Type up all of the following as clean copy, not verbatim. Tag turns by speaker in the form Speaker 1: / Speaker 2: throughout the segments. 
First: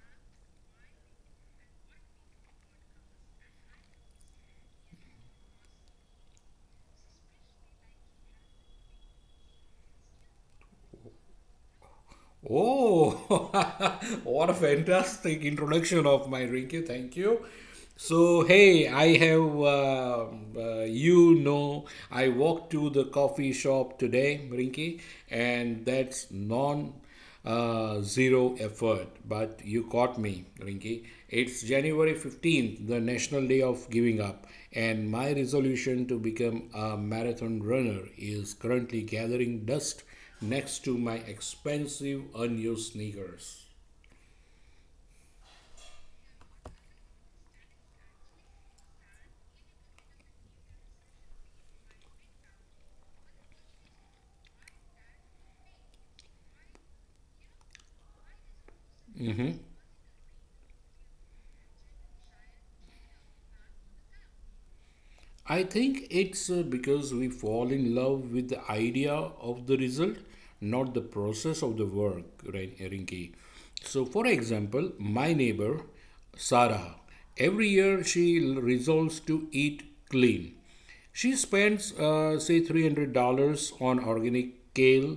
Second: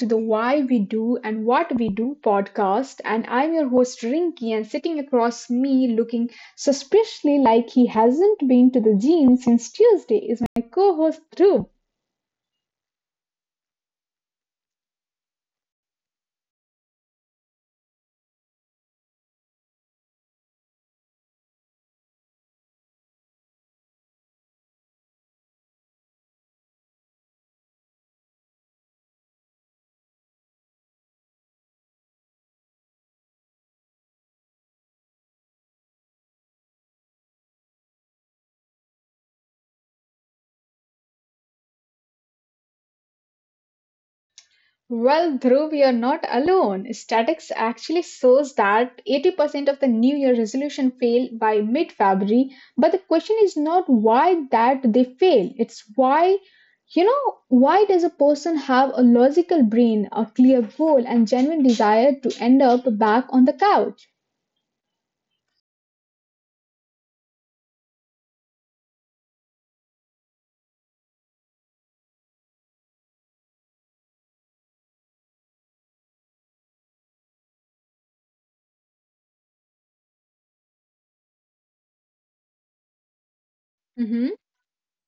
Speaker 1: to the Why We Do and What We Do podcast. And I'm your host, Rinky, and sitting across me, looking suspiciously like he hasn't been to the gym since Tuesday, is my co host, Dhruv.
Speaker 2: Oh, what a fantastic introduction of my Rinky. Thank you. So, hey, I have, you know, I walked to the coffee shop today, Rinky, and that's non zero effort. But you caught me, Rinky. It's January 15th, the National Day of Giving Up, and my resolution to become a marathon runner is currently gathering dust next to my expensive unused sneakers.
Speaker 1: Well, Dhruv, you're not alone. Statics actually shows that 80% of the New Year resolution fail by mid-February. But the question is not why that they fail. It's why, why does a person have a logical brain, a clear goal, and genuine desire to end up back on the couch?
Speaker 2: I think it's because we fall in love with the idea of the result, not the process of the work, right, Rinki. So, for example, my neighbor, Sarah, every year she resolves to eat clean. She spends, say, $300 on organic kale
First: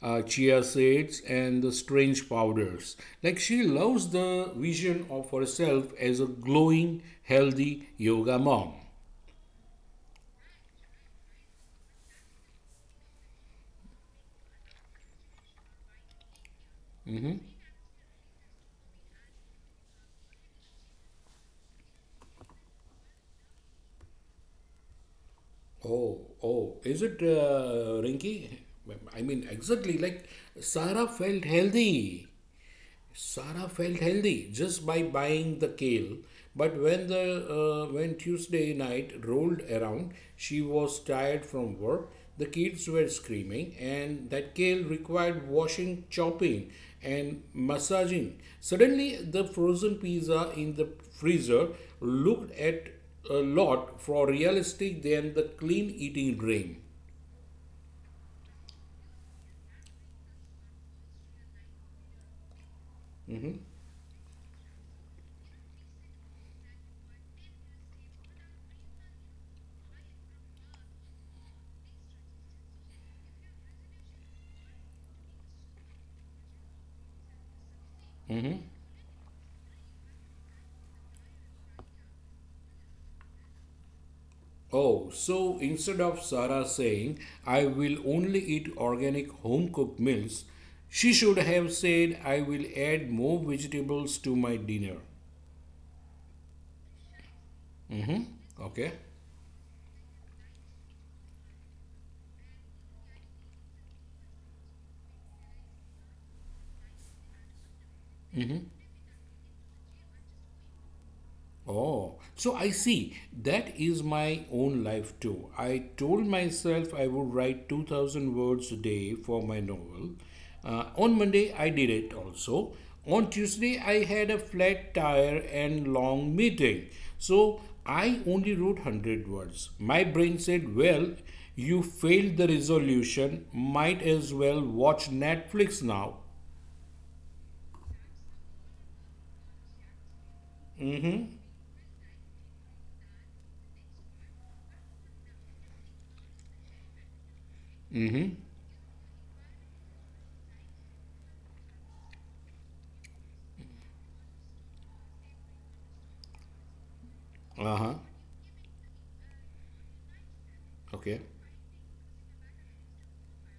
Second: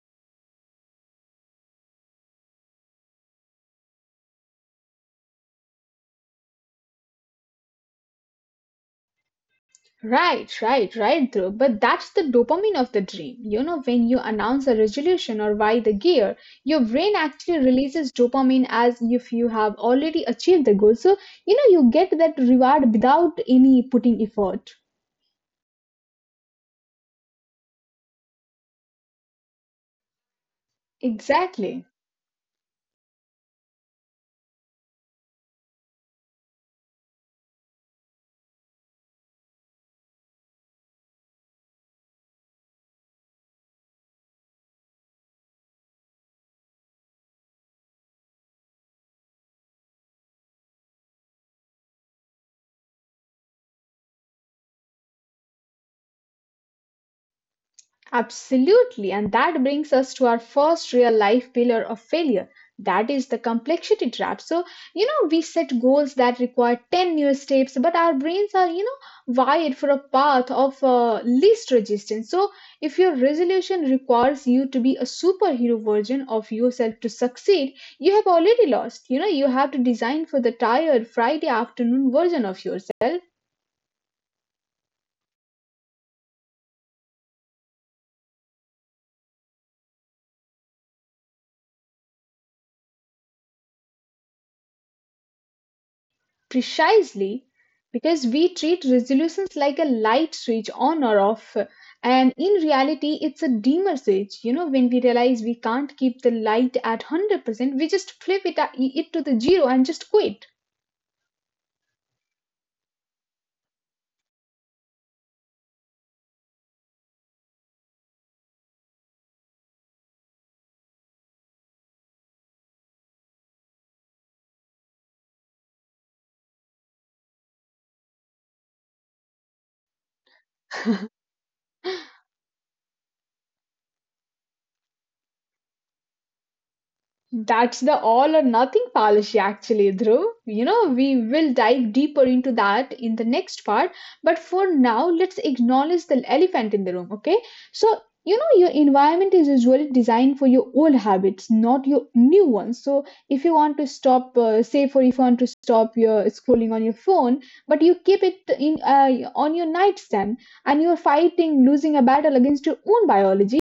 Speaker 2: chia seeds and the strange powders. Like she loves the vision of herself as a glowing, healthy yoga mom.
Speaker 1: Right, right, right, Dhruv. But that's the dopamine of the dream. You know, when you announce a resolution or buy the gear, your brain actually releases dopamine as if you have already achieved the goal. So, you know, you get that reward without any putting effort.
Speaker 2: Oh, is it, Rinky? I mean, exactly like Sarah felt
Speaker 1: Exactly.
Speaker 2: healthy. Sarah felt healthy just by buying the kale, but when Tuesday night rolled around, she was tired from work. The kids were screaming, and that kale required washing, chopping, and massaging. Suddenly, the frozen pizza in the freezer looked at a lot more realistic than the clean eating dream.
Speaker 1: Absolutely, and that brings us to our first real life pillar of failure that is the complexity trap. So, we set goals that require 10 new steps, but our brains are, wired for a path of least resistance. So, if your resolution requires you to be a superhero version of yourself to succeed, you have already lost. You know, you have to design for the tired Friday afternoon version of yourself.
Speaker 2: Oh, so instead of Sarah saying, I will only eat organic home cooked meals, she should have said, I will add more vegetables to my dinner.
Speaker 1: Precisely because we treat
Speaker 2: Okay?
Speaker 1: resolutions like a light switch on or off, and in reality, it's a dimmer switch. You know, when we realize we can't keep the light at 100%, we just flip it to the zero and just quit.
Speaker 2: Oh, so I see. That is my own life too. I told myself I would write 2000 words a day for my novel. On Monday, I did it also. On Tuesday, I had a flat tire and long meeting. So I only wrote 100 words. My brain said, well, you failed the resolution. Might as well watch Netflix now.
Speaker 1: That's the all or nothing policy, actually, Dhruv. You know, we will dive deeper into that in the next part. But for now, let's acknowledge the elephant in the room, okay? So, you know, your environment is usually designed for your old habits, not your new ones. So, if you want to stop, say, for if you want to stop your scrolling on your phone, but
Speaker 2: Uh
Speaker 1: you
Speaker 2: huh.
Speaker 1: keep it in on your nightstand and you're
Speaker 2: Okay.
Speaker 1: fighting, losing a battle against your own biology.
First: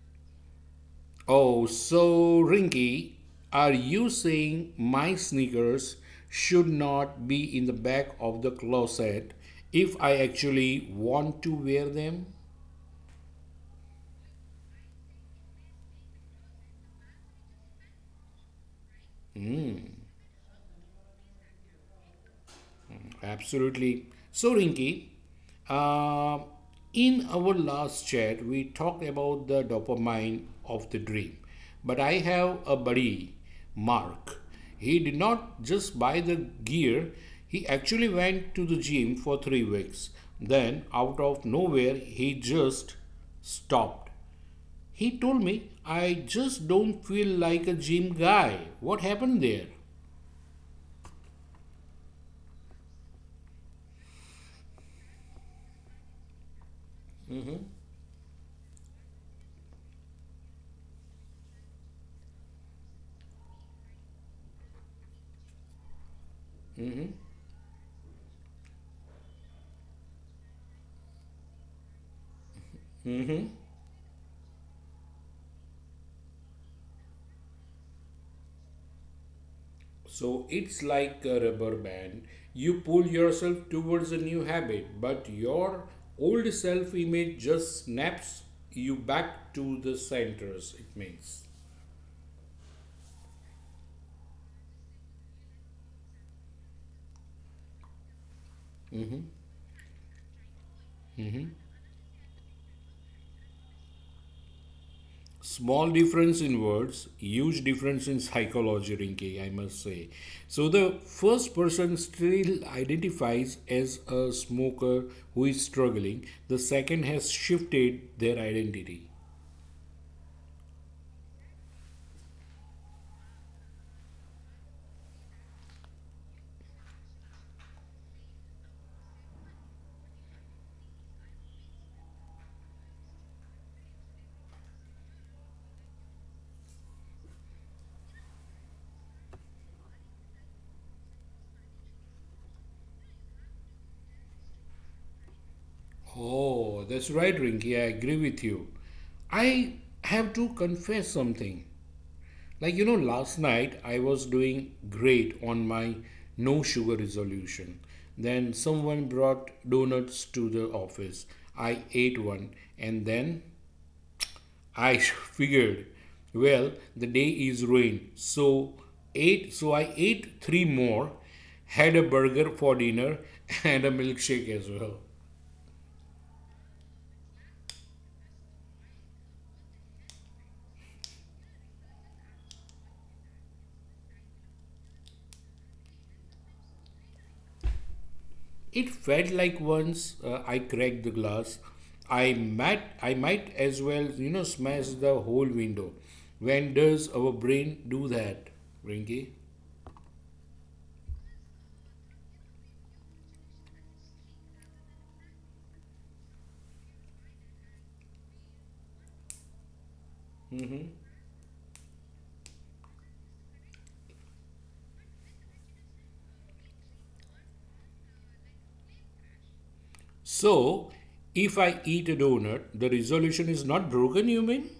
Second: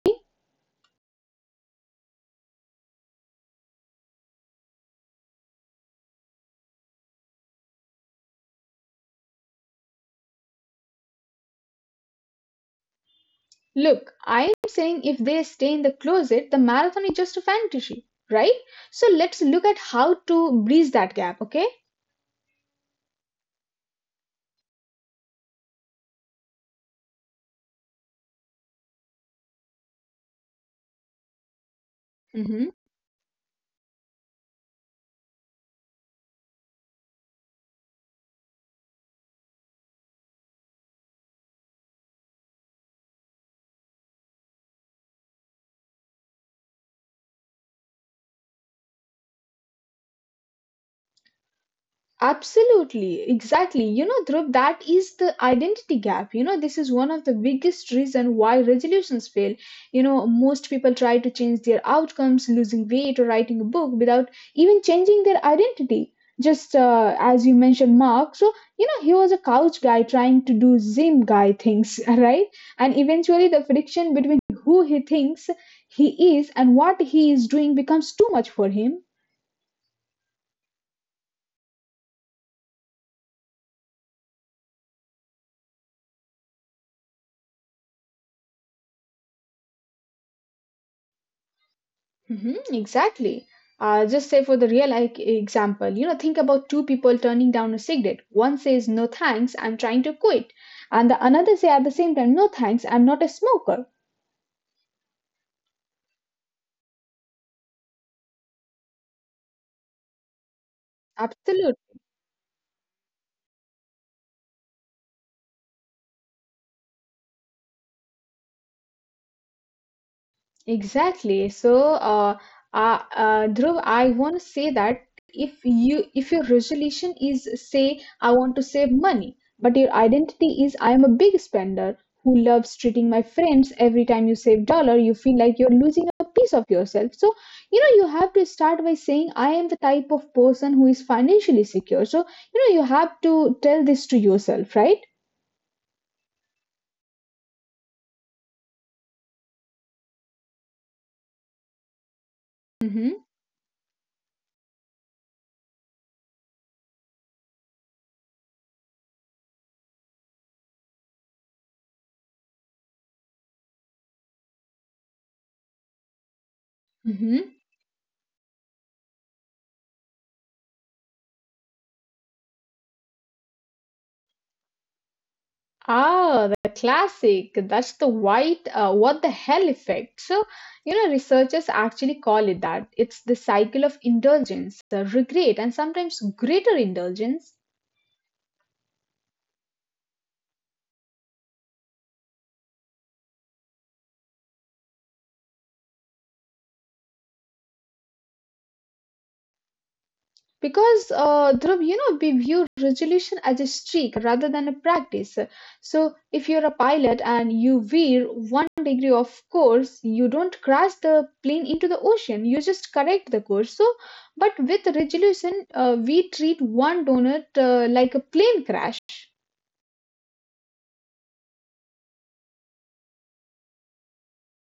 Speaker 2: Oh, so Rinky, are you saying my sneakers should not be in the back of the closet if I actually want to wear them?
Speaker 1: Look, I am saying if they stay in the closet, the marathon is just a fantasy, right? So let's look at how to bridge that gap, okay?
Speaker 2: Absolutely. So, Rinki, uh, in our last chat, we talked about the dopamine of the dream. But I have a buddy, Mark. He did not just buy the gear, he actually went to the gym for 3 weeks. Then, out of nowhere, he just stopped. He told me, I just don't feel like a gym guy. What happened there?
Speaker 1: Absolutely, exactly. You know, Dhruv, that is the identity gap. You know, this is one of the biggest reason why resolutions fail. You know, most people try to change their outcomes, losing weight or writing a book without even changing their identity. Just As you mentioned, Mark. So, you know, he was a couch guy trying to do gym guy things, right? And eventually, the friction between who he thinks he is and what he is doing becomes too much for him.
Speaker 2: So it's like a rubber band. You pull yourself towards a new habit, but your old self image just snaps you back to the centers, it means.
Speaker 1: Hmm, exactly. Just say for the real like, example, you know, think about two people turning down a cigarette. One says, "No thanks, I'm trying to quit," and the another say at the same time, "No thanks, I'm not a smoker."
Speaker 2: Small difference in words, huge difference in psychology, Rinki, I must say. So the first
Speaker 1: Absolutely.
Speaker 2: person still identifies as a smoker who is struggling, the second has shifted their identity.
Speaker 1: Exactly. So, Dhruv, I want to say that if your resolution is say I want to save money, but your identity is I am a big spender who loves treating my friends, every time you save dollar, you feel like you're losing a piece of yourself. So, you know, you have to start by saying I am the type of person who is financially secure. So, you know, you have to tell this to yourself, right?
Speaker 2: Oh, that's right, Rinky. I agree with you. I have to confess something. Like, you know, last night I was doing great on my no sugar resolution. Then someone brought donuts to the office. I ate one and then I figured, well, the day is
Speaker 1: Mm-hmm.
Speaker 2: ruined. So I ate three more, had a burger for dinner and a milkshake as well.
Speaker 1: Ah, the classic. That's the what the hell effect. So, you know, researchers actually call it that. It's the cycle of indulgence, the regret, and sometimes greater indulgence.
Speaker 2: It felt like once I cracked the glass, I might as well, you know, smash the whole window. When does our brain do that, Rinky?
Speaker 1: Because, Dhruv, you know, we view resolution as a streak rather than a practice. So, if you're a pilot and you veer one degree off course, you don't crash the plane into the ocean, you just correct the course. So, but with resolution, we treat one donut like a plane crash.
Speaker 2: So, if I eat a donut, the resolution is not broken. You mean?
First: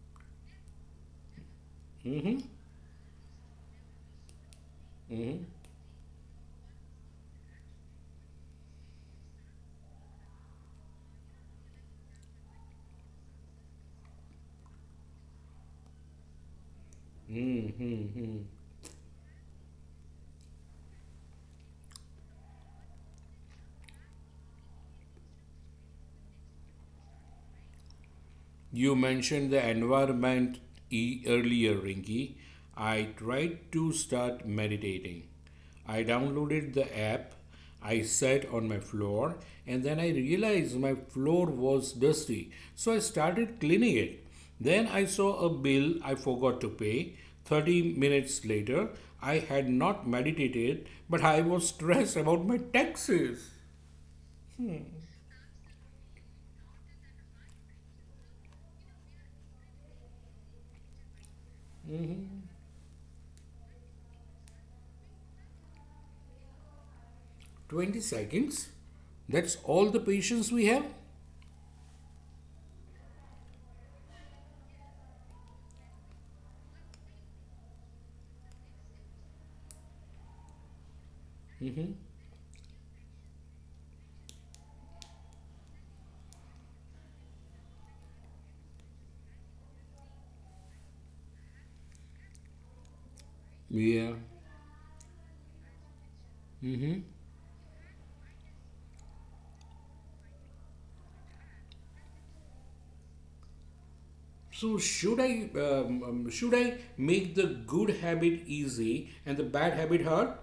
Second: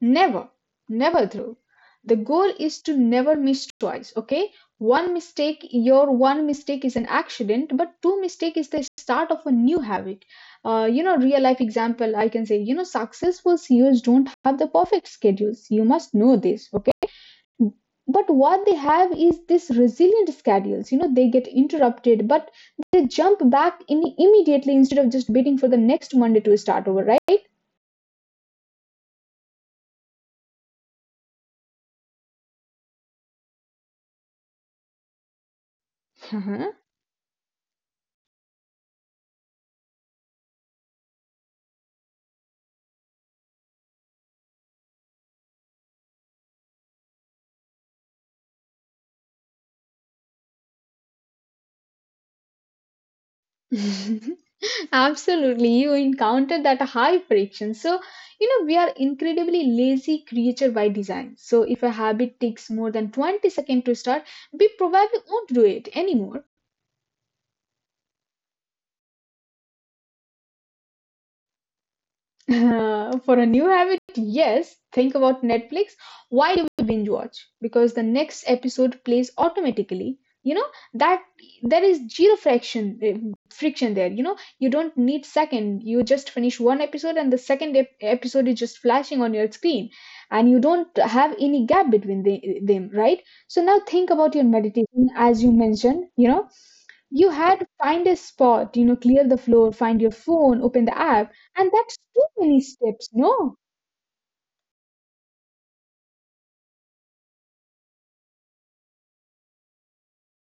Speaker 1: Never, never through. The goal is to never miss twice, okay? Your one mistake is an accident, but two mistake is the start of a new habit. You know, real life example, I can say, you know, successful CEOs don't have the perfect schedules. You must know this, okay? But what they have is this resilient schedules. You know, they get interrupted, but they jump back in immediately instead of just waiting for the next Monday to start over, right?
Speaker 2: You mentioned the earlier, Rinky. I tried to start meditating. I downloaded the app, I sat on my floor, and then I realized my floor was dusty, so I started cleaning it. Then I saw a bill I forgot to pay. 30 minutes later, I had not meditated, but I was stressed about my taxes.
Speaker 1: Absolutely, you encountered that high friction. So, you know, we are incredibly lazy creature by design. So, if a habit takes more than 20 seconds to start, we probably won't do it anymore.
Speaker 2: 20 seconds? That's all the patience we have?
Speaker 1: For a new habit, yes. Think about Netflix. Why do we binge watch? Because the next episode plays automatically. You know that there is zero friction there. You know you don't need second. You just finish one episode and the episode is just flashing on your screen, and you don't have any gap between them, right? So now think
Speaker 2: Yeah.
Speaker 1: about your meditation as you mentioned. You know you had to find a spot, you know, clear the floor, find your phone, open the app, and that's too many steps. No,
Speaker 2: So should I should I make the good habit easy and the bad habit hard,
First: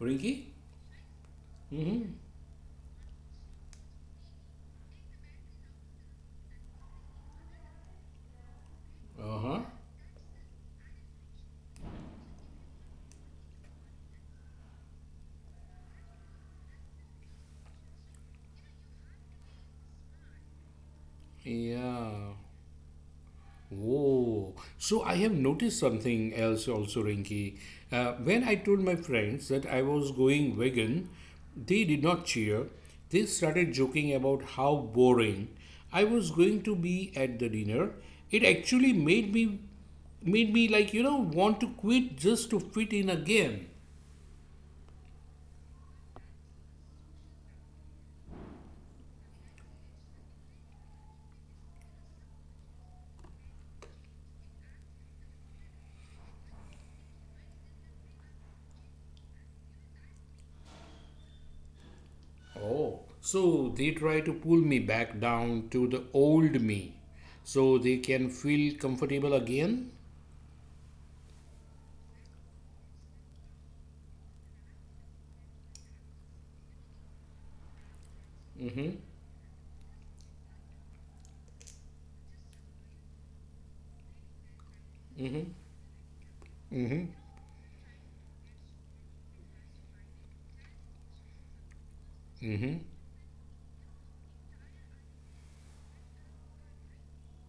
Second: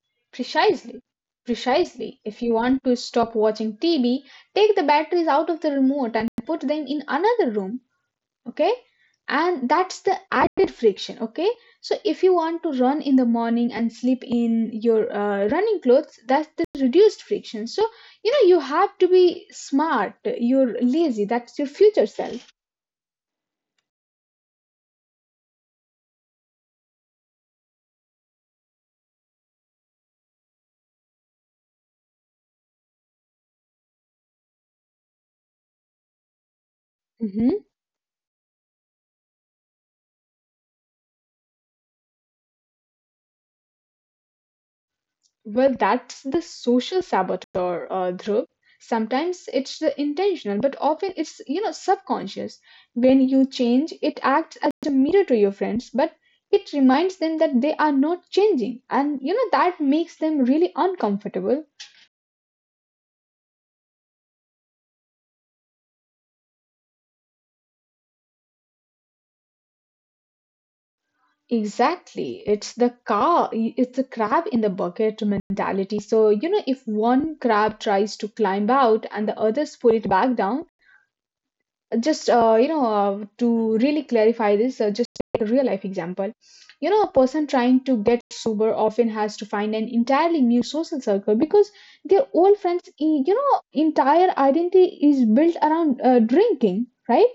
Speaker 2: Rinky?
Speaker 1: precisely. Precisely. If you want to stop watching TV, take the batteries out of the remote and put them in another room, okay?
Speaker 2: Uh huh.
Speaker 1: And that's the added friction, okay? So if you want to run in the morning and sleep in your running clothes, that's the reduced friction. So, you know, you have to be smart. You're lazy. That's your future
Speaker 2: Yeah.
Speaker 1: self.
Speaker 2: Oh, so I have noticed something else also, Rinky. When I told my friends that I was going vegan, they did not cheer. They started joking about how boring I was going to be at the
Speaker 1: Mhm.
Speaker 2: dinner. It actually made me like, you know, want to quit just to fit in again.
Speaker 1: Well, that's the social saboteur, Dhruv. Sometimes it's the intentional, but often it's, you know, subconscious. When you change, it acts as a mirror to your friends, but it reminds them that they are not changing, and you know that makes them really uncomfortable.
Speaker 2: Oh, so they try to pull me back down to the old me so they can feel comfortable again?
Speaker 1: Exactly, it's the crab in the bucket mentality. So you know, if one crab tries to climb out and the others pull it back down. Just you know To really clarify this just take a real life example, you know, a person trying to get sober often has to find an entirely new social circle because their old you know entire identity is built around drinking, right?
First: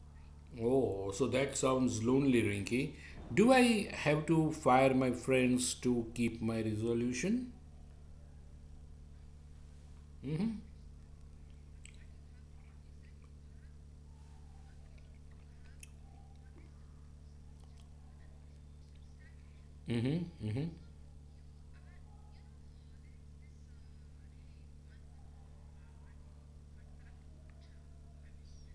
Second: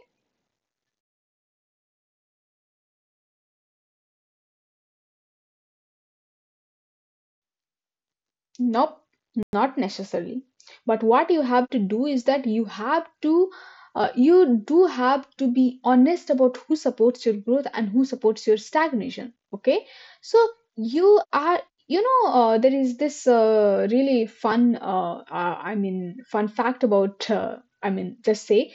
Speaker 2: Oh, so that sounds lonely, Rinky. Do I have to fire my friends to keep my resolution?
Speaker 1: Nope, not necessarily, but what you have to do is that you have to you do have to be honest about who supports your growth and who supports your stagnation, okay?
Speaker 2: Mm-hmm,
Speaker 1: So
Speaker 2: mm-hmm,
Speaker 1: you are, you know, there is this really fun I mean fun fact about I mean just say,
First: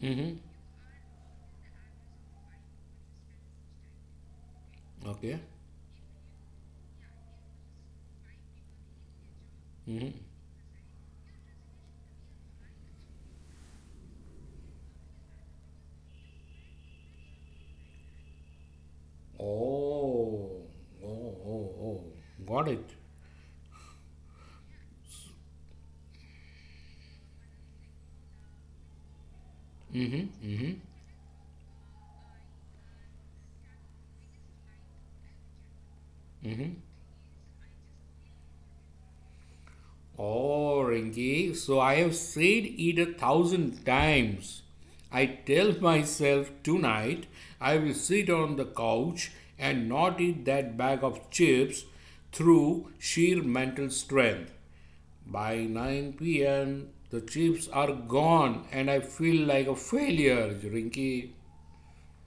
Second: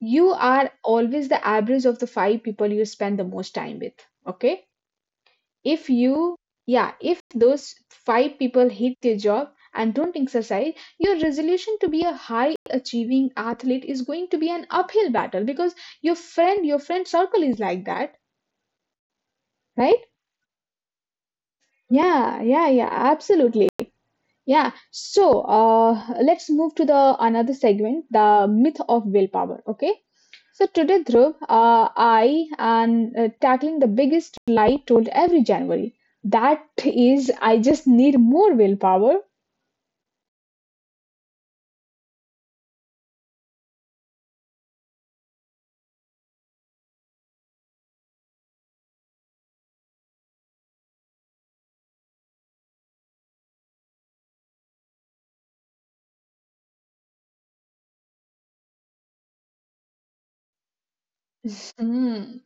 Speaker 1: you
Speaker 2: mm-hmm.
Speaker 1: are always the average of the five people you spend the most time with, okay?
Speaker 2: Okay.
Speaker 1: if you Yeah, if those five people hate their job and don't exercise, your resolution to be a high achieving athlete is going to be an uphill battle because your friend circle is like that, right?
Speaker 2: Oh, oh, oh, oh.
Speaker 1: Yeah, yeah,
Speaker 2: Got
Speaker 1: yeah,
Speaker 2: it.
Speaker 1: absolutely. Yeah, so let's move to the another segment, the myth of willpower, okay? So today, Dhruv, I am tackling the biggest lie told every January, that is I just need more willpower.
Speaker 2: Oh, Rinki, so I have said it a thousand times. I tell myself tonight I will sit on the couch and not eat that bag of chips through sheer mental strength. By 9 p.m., the chips are gone and I feel like a failure, Rinki.
Speaker 1: Mm.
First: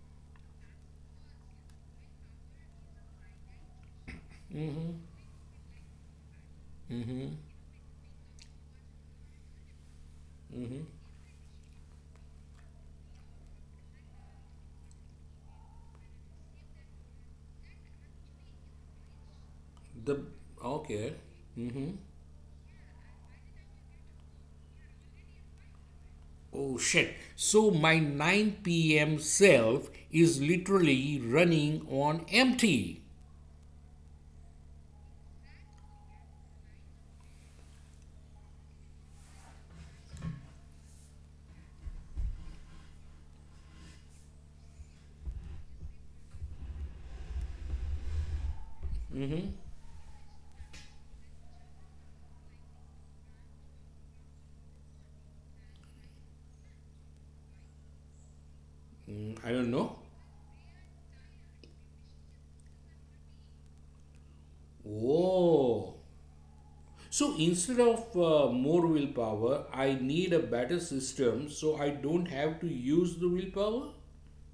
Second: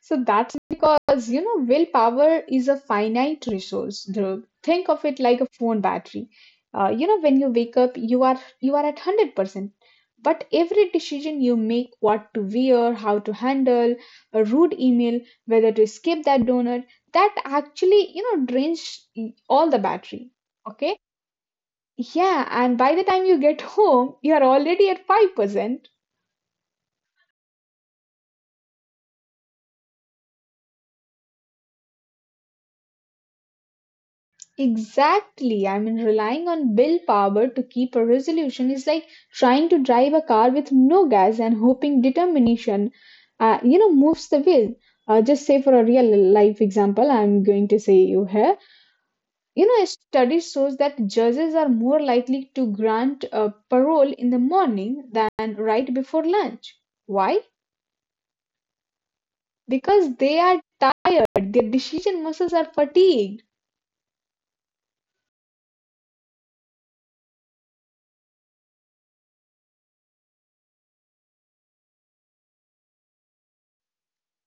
Speaker 1: So that's because, you know, willpower is a finite resource, Dhruv. Think of it like a phone battery. You know, when you wake up, you are at 100%. But every decision you make, what to wear, how to handle a rude email, whether to skip that donor, that actually, you know, drains all the
Speaker 2: The
Speaker 1: battery. Okay?
Speaker 2: okay.
Speaker 1: Yeah, and by the time you get home, you are already at 5%.
Speaker 2: Oh shit. So my 9 p.m. self is literally running on empty.
Speaker 1: Exactly. I mean, relying on bill power to keep a resolution is like trying to drive a car with no gas and hoping determination, you know, moves the wheel. Just say for a real life example, I'm going to say you here. You know, a study shows that judges are more likely to grant parole in the morning than right before lunch. Why?
Speaker 2: I don't know.
Speaker 1: Because they are tired, their decision muscles are fatigued.
Speaker 2: Oh, so instead of more willpower, I need a better system so I don't have to use the willpower,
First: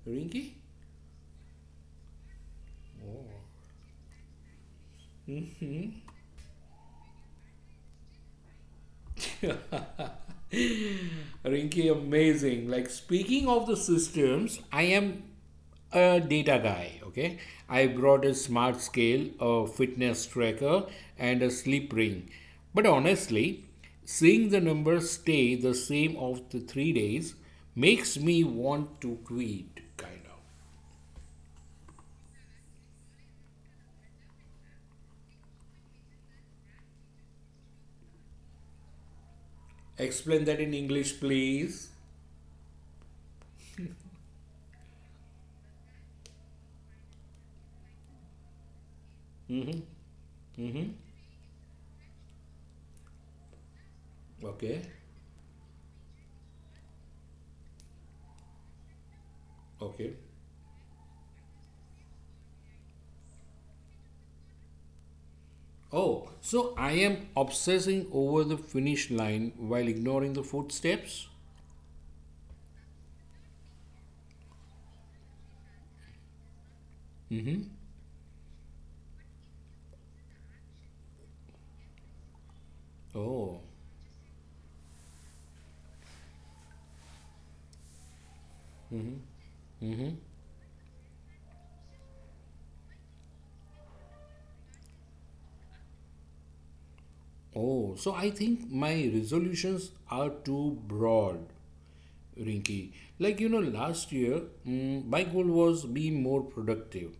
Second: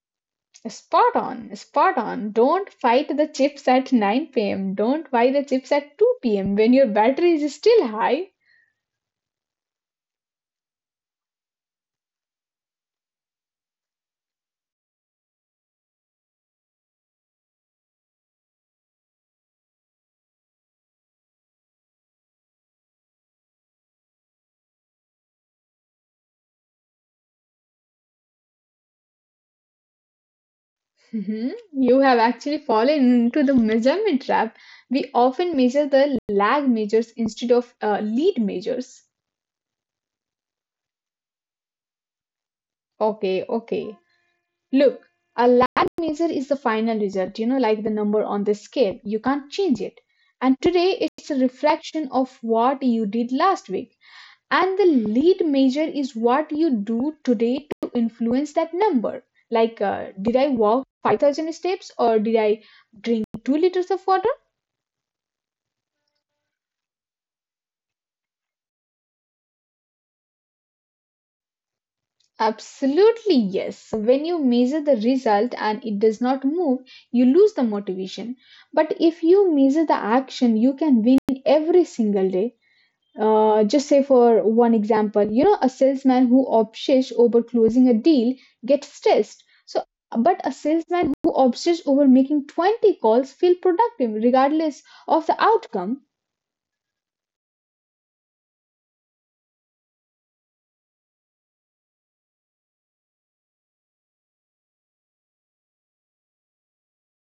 Speaker 2: Rinky?
Speaker 1: Spot on, spot on. Don't fight the chips at 9 pm. Don't buy the chips at 2 p.m. when your battery is still high.
Speaker 2: Rinky, amazing. Like speaking of the systems, I am a data guy. Okay, I brought a smart scale, a fitness tracker, and a sleep ring. But honestly, seeing the numbers stay the same of the 3 days makes me want to quit. Kind of.
Speaker 1: Mhm. You have actually fallen into the measurement trap. We often measure the lag measures instead of lead measures.
Speaker 2: Explain that in English, please.
Speaker 1: Okay, okay. Look, a lag measure is the final result, you know, like the number on the scale. You can't change it. And today it's a reflection of what you did last week. And
Speaker 2: Okay.
Speaker 1: the lead measure is what you do today to influence that number, like
Speaker 2: Okay.
Speaker 1: did I walk 5,000 steps or did I drink 2 liters of water?
Speaker 2: Oh, so I am obsessing over the finish line while ignoring the footsteps?
Speaker 1: Absolutely, yes. When you measure the result and it does not move, you lose the motivation. But if you measure the action, you can win every single day.
Speaker 2: Oh.
Speaker 1: Just say for one example, you know, a salesman who obsesses over closing a deal gets stressed. But a salesman who obsesses over making 20 calls feel productive regardless of the outcome.
Speaker 2: Oh, so I think my resolutions are too broad, Rinky. Like, you know, last year, mm, my goal was be more productive.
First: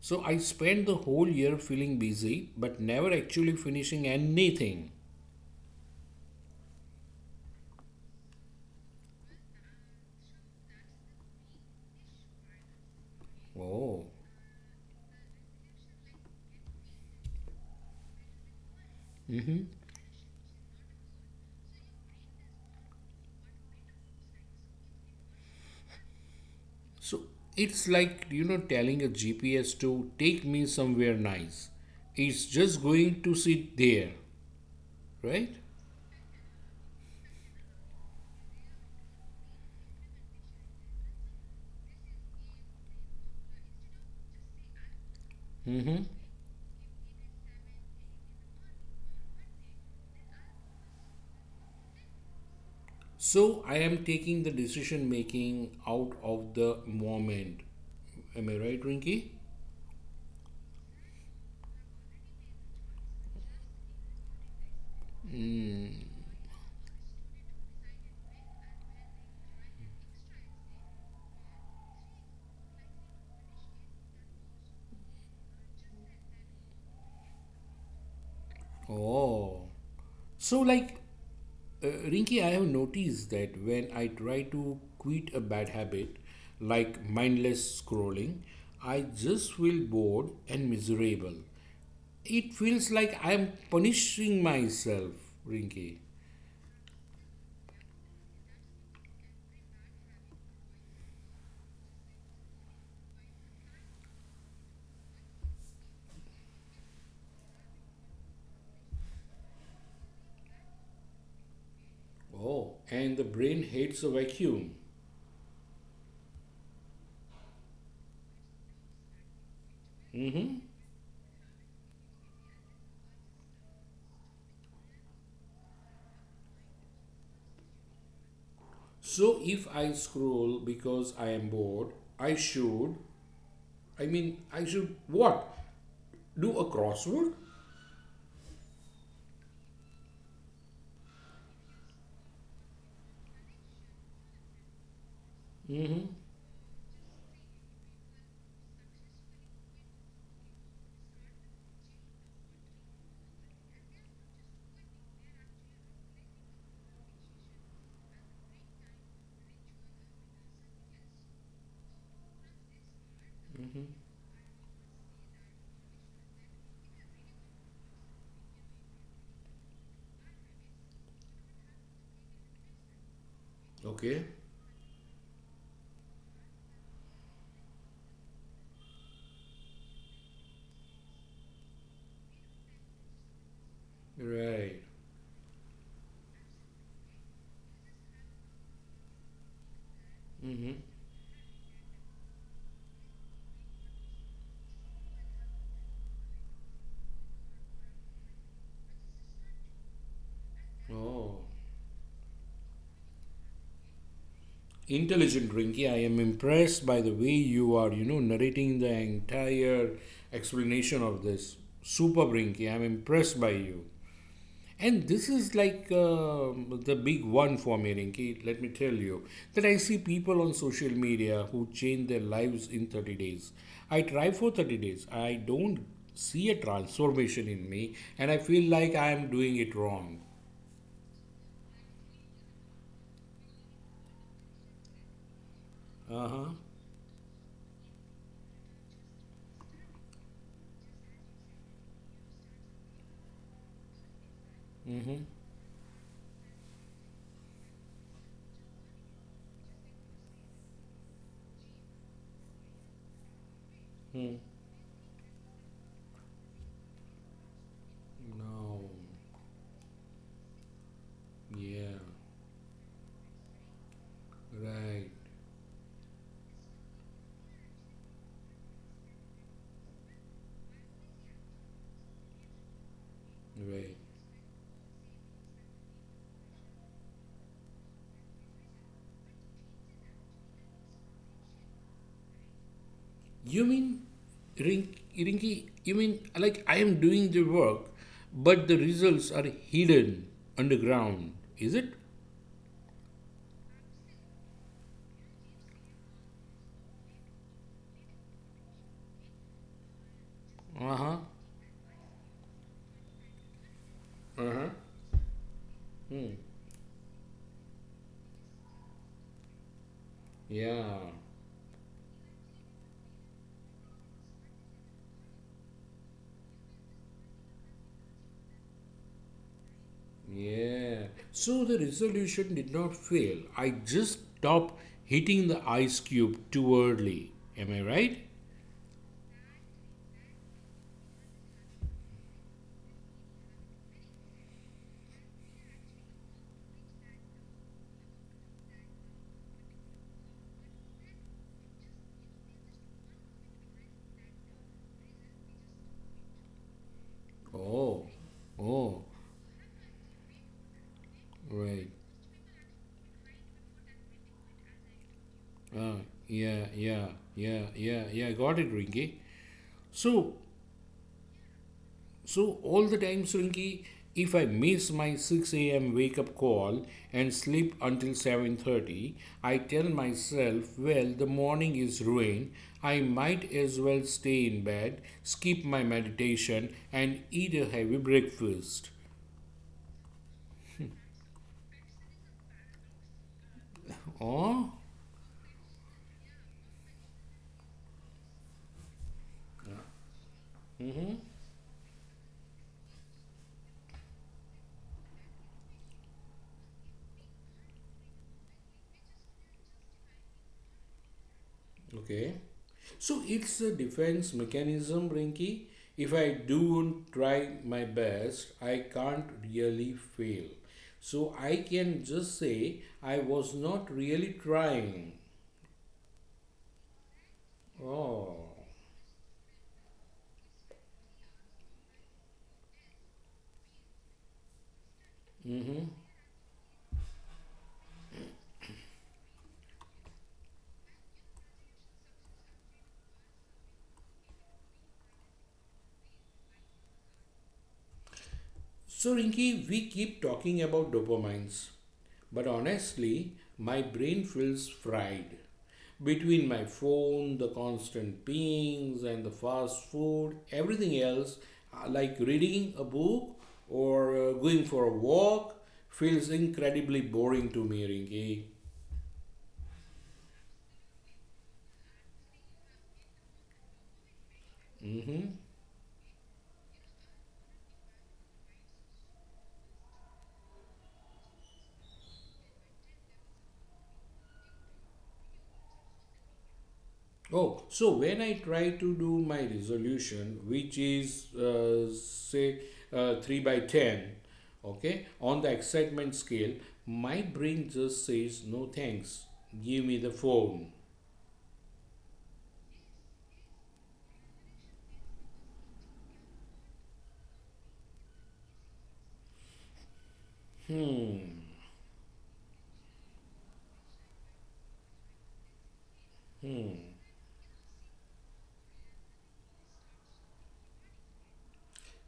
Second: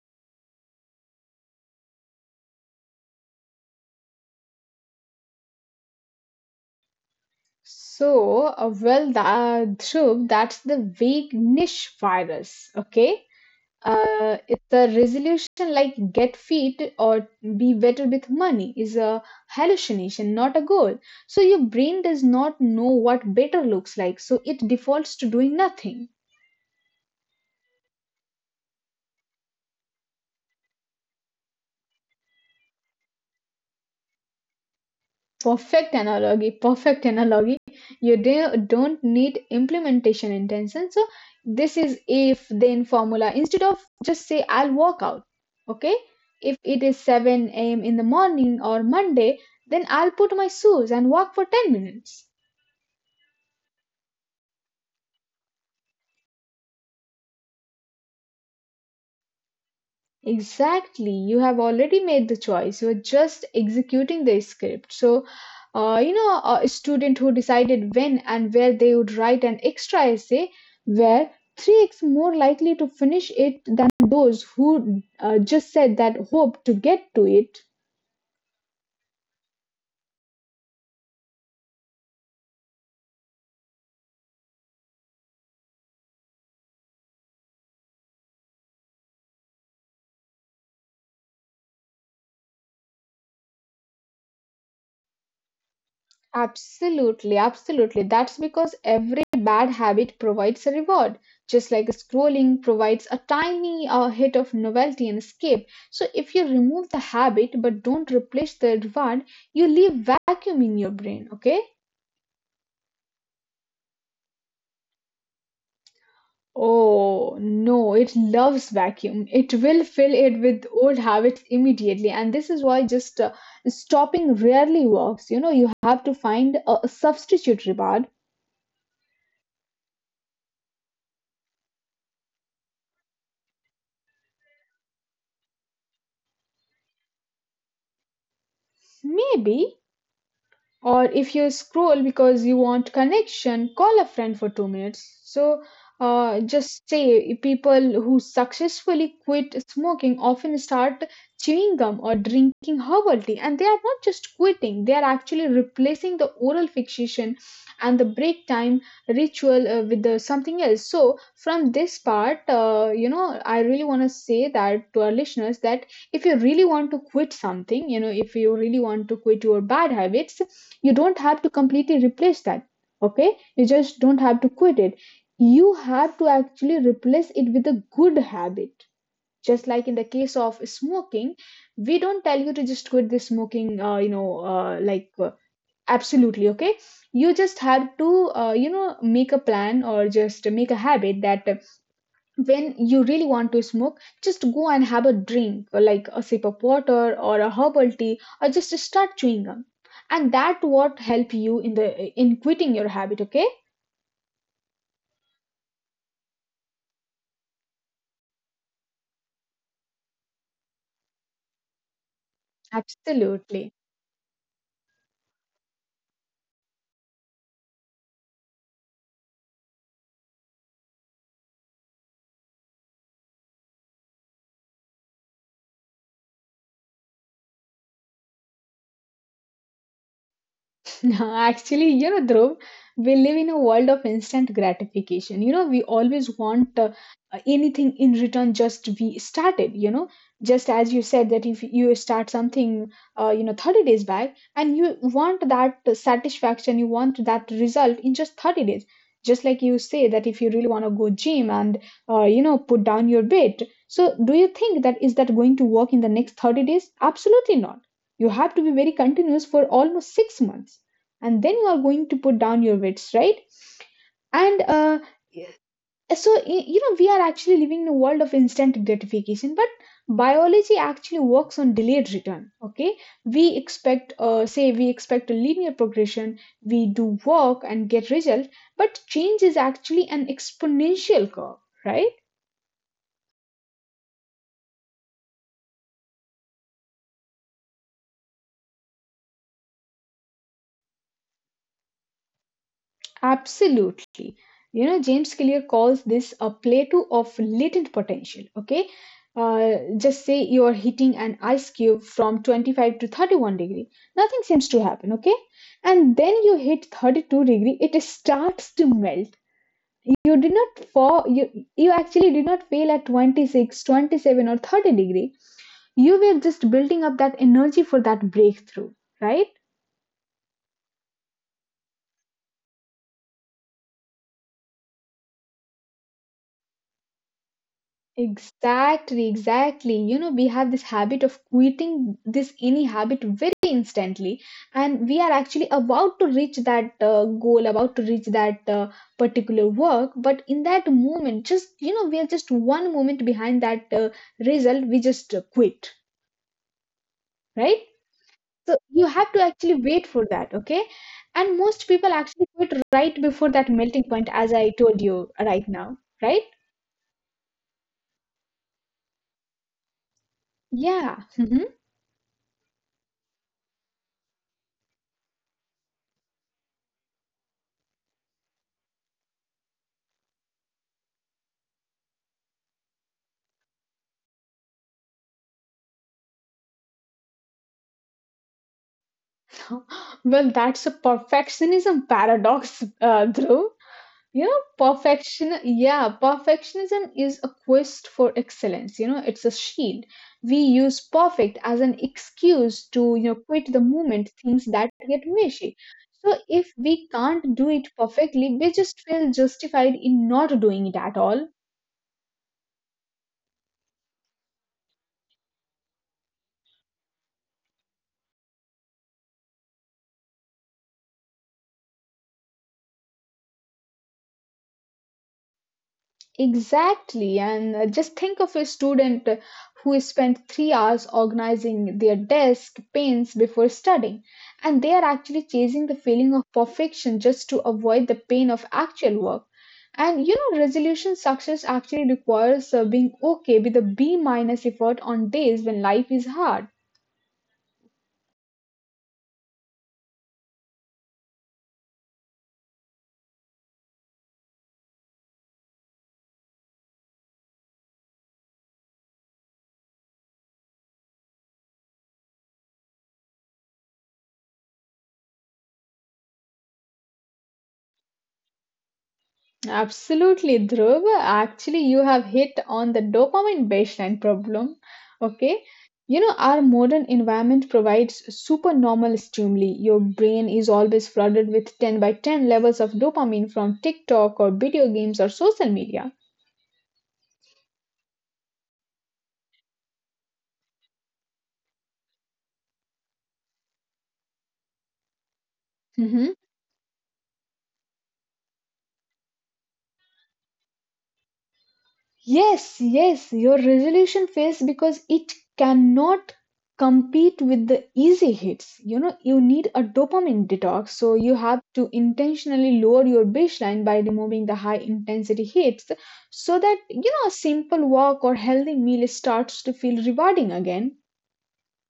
Speaker 2: So I spent the whole year feeling busy, but never actually finishing anything.
Speaker 1: So, well, that Dhruv, that's the vague niche virus, okay?
Speaker 2: Oh,
Speaker 1: It's a resolution like get fit or be better with money is a hallucination, not a goal. So your brain does not know what better looks like, so it defaults to doing nothing.
Speaker 2: so it's like, you know, telling a GPS to take me somewhere nice. It's just going to sit there, right?
Speaker 1: Perfect analogy, perfect analogy. Don't need implementation intention. So this is if then formula. Instead of just say I'll walk out, okay? If it is 7 a.m. in the morning or Monday, then I'll put my shoes and walk for 10 minutes.
Speaker 2: So I am taking the decision making out of the moment. Am I right, Rinky?
Speaker 1: Exactly. You have already made the choice. You are just executing the script. You know, a student who decided when and where they would write an extra essay were 3x more likely to finish it than those who just said that hope to get to it.
Speaker 2: Oh. So, like, Rinky, I have noticed that when I try to quit a bad habit, like mindless scrolling, I just feel bored and miserable. It feels like I am punishing myself, Rinky.
Speaker 1: Absolutely, absolutely. That's because every bad habit provides a reward, just like scrolling provides a tiny hit of novelty and escape. So, if you remove the habit but don't replace the reward, you leave vacuum in your brain, okay?
Speaker 2: Oh, and the brain hates a vacuum.
Speaker 1: Oh no, it loves vacuum. It will fill it with old habits immediately, and this is why just stopping rarely works. You know, you have to find a substitute reward.
Speaker 2: So if I scroll because I am bored, I should I should what? Do a crossword?
Speaker 1: Maybe. Or if you scroll because you want connection, call a friend for 2 minutes. So just say people who successfully quit smoking often start chewing gum or drinking herbal tea, and they are not just quitting, they are actually replacing the oral fixation and the break time ritual with the something else. So from this part, you know, I really want to say that to our listeners that if you really want to quit something, you know, if you really want to quit your bad habits, you don't have to completely replace that, okay, you just
Speaker 2: Okay.
Speaker 1: don't have to quit it. You have to actually replace it with a good habit, just like in the case of smoking. We don't tell you to just quit the smoking, you know,
Speaker 2: Right.
Speaker 1: uh, like uh, absolutely, okay, you just have to, you know, make a plan or just make a habit that, when you really want to smoke, just go and have a drink, or like a sip of water or a herbal tea, or just start chewing gum. And that what help
Speaker 2: Oh.
Speaker 1: you in the in quitting your habit. Okay,
Speaker 2: Intelligent Rinky, I am impressed by the way you are, you know, narrating the entire explanation of this. Super Rinky, I'm impressed by
Speaker 1: absolutely.
Speaker 2: you. And this is the big one for me, Rinki. Let me tell you that I see people on social media who change their lives in 30 days. I try for 30 days. I don't see a transformation in me, and I feel like I am doing it wrong.
Speaker 1: Actually, you know, Dhruv, we live in a world of instant gratification. You know, we always
Speaker 2: Uh huh.
Speaker 1: want, anything in return, just we started, you know. Just as you said that if you start something, you know, 30 days back and you
Speaker 2: Mm
Speaker 1: want that satisfaction, you want that result in just 30 days. Just like you say that if you really want to go gym and, you know, put down your weight. So do
Speaker 2: hmm.
Speaker 1: you think that is that going to work in the next 30 days? Absolutely not. You have to be
Speaker 2: No.
Speaker 1: very continuous for almost 6 months, and then you are
Speaker 2: Yeah.
Speaker 1: going to put down your weights, right? and uh,
Speaker 2: Right.
Speaker 1: so y- you know, we are actually living in a world of instant gratification, but biology actually works on delayed return, okay? We
Speaker 2: Right.
Speaker 1: expect, say, we expect a linear progression. We do work and get result, but change is actually an exponential curve, right?
Speaker 2: You mean, Rinky, you mean like I am doing the work, but the results are hidden underground, is it?
Speaker 1: Absolutely. You know, James Clear calls this a plateau of latent potential. Okay. Just say you are
Speaker 2: Uh
Speaker 1: hitting
Speaker 2: huh.
Speaker 1: an ice cube from 25 to 31 degree. Nothing
Speaker 2: Uh
Speaker 1: seems
Speaker 2: huh.
Speaker 1: to happen. Okay. And then you hit 32 degree, it starts to melt. You did not
Speaker 2: Yeah.
Speaker 1: fall, you, you actually did not fail at 26, 27, or 30 degree. You were just building up that energy for that breakthrough, right?
Speaker 2: Yeah. So the resolution did not fail. I just stopped hitting the ice cube too early. Am I right?
Speaker 1: Exactly, exactly. You know, we have this habit of quitting this any habit very instantly, and we are actually about to reach that goal, about to reach that particular work. But in that moment, just you know, we are just one moment behind that result, we just quit, right?
Speaker 2: Oh.
Speaker 1: So
Speaker 2: Oh,
Speaker 1: you have to actually wait for that, okay? And
Speaker 2: right.
Speaker 1: most people actually quit right before that melting point, as I told you right now,
Speaker 2: Uh,
Speaker 1: right?
Speaker 2: yeah, yeah, yeah, yeah, yeah. Got it, Rinky. So,
Speaker 1: Yeah.
Speaker 2: So all the time, Swinky, if I miss my 6 a.m. wake up call and sleep until 7:30, I tell myself, well, the morning is ruined. I might as well stay in bed, skip my meditation and eat a heavy breakfast.
Speaker 1: Well, that's a perfectionism paradox, Dhruv. You know,
Speaker 2: Or
Speaker 1: perfection, yeah, perfectionism is a quest for excellence. You know, it's a shield. We use perfect as an excuse to, you know, quit the moment things that get mushy. So if we can't do it perfectly, we just feel justified in not doing it at all.
Speaker 2: okay. So it's a defense mechanism, Rinky. If I don't try my best, I can't really fail. So I can just say I was not really trying.
Speaker 1: Exactly, and just think
Speaker 2: Oh.
Speaker 1: of a student who spent 3 hours organizing their desk pains before studying, and they are actually chasing the feeling of perfection just to avoid the pain of actual work. And you know, resolution success actually requires being okay with a B minus effort on days when life is hard.
Speaker 2: So, Rinki, we keep talking about dopamines, but honestly, my brain feels fried. Between my phone, the constant pings, and the fast food, everything else, like reading a book or going for a walk, feels incredibly boring to me, Rinki.
Speaker 1: Absolutely, Dhruv. Actually, you have hit on the dopamine baseline problem.
Speaker 2: Hmm.
Speaker 1: Okay. You know, our modern environment provides supernormal stimuli. Your brain is always flooded with 10 by 10 levels of dopamine from TikTok or video games or social media.
Speaker 2: Oh, so when I try to do my resolution, which is say 3 by 10, okay, on the excitement
Speaker 1: Mm-hmm.
Speaker 2: scale, my brain just says, no thanks, give me the phone.
Speaker 1: Yes, yes, your resolution fails because it cannot compete with the easy hits. You know, you need a dopamine detox, so you have to intentionally lower your baseline by removing the high intensity hits so that,
Speaker 2: Hmm.
Speaker 1: you know, a simple walk or healthy meal starts to feel rewarding again.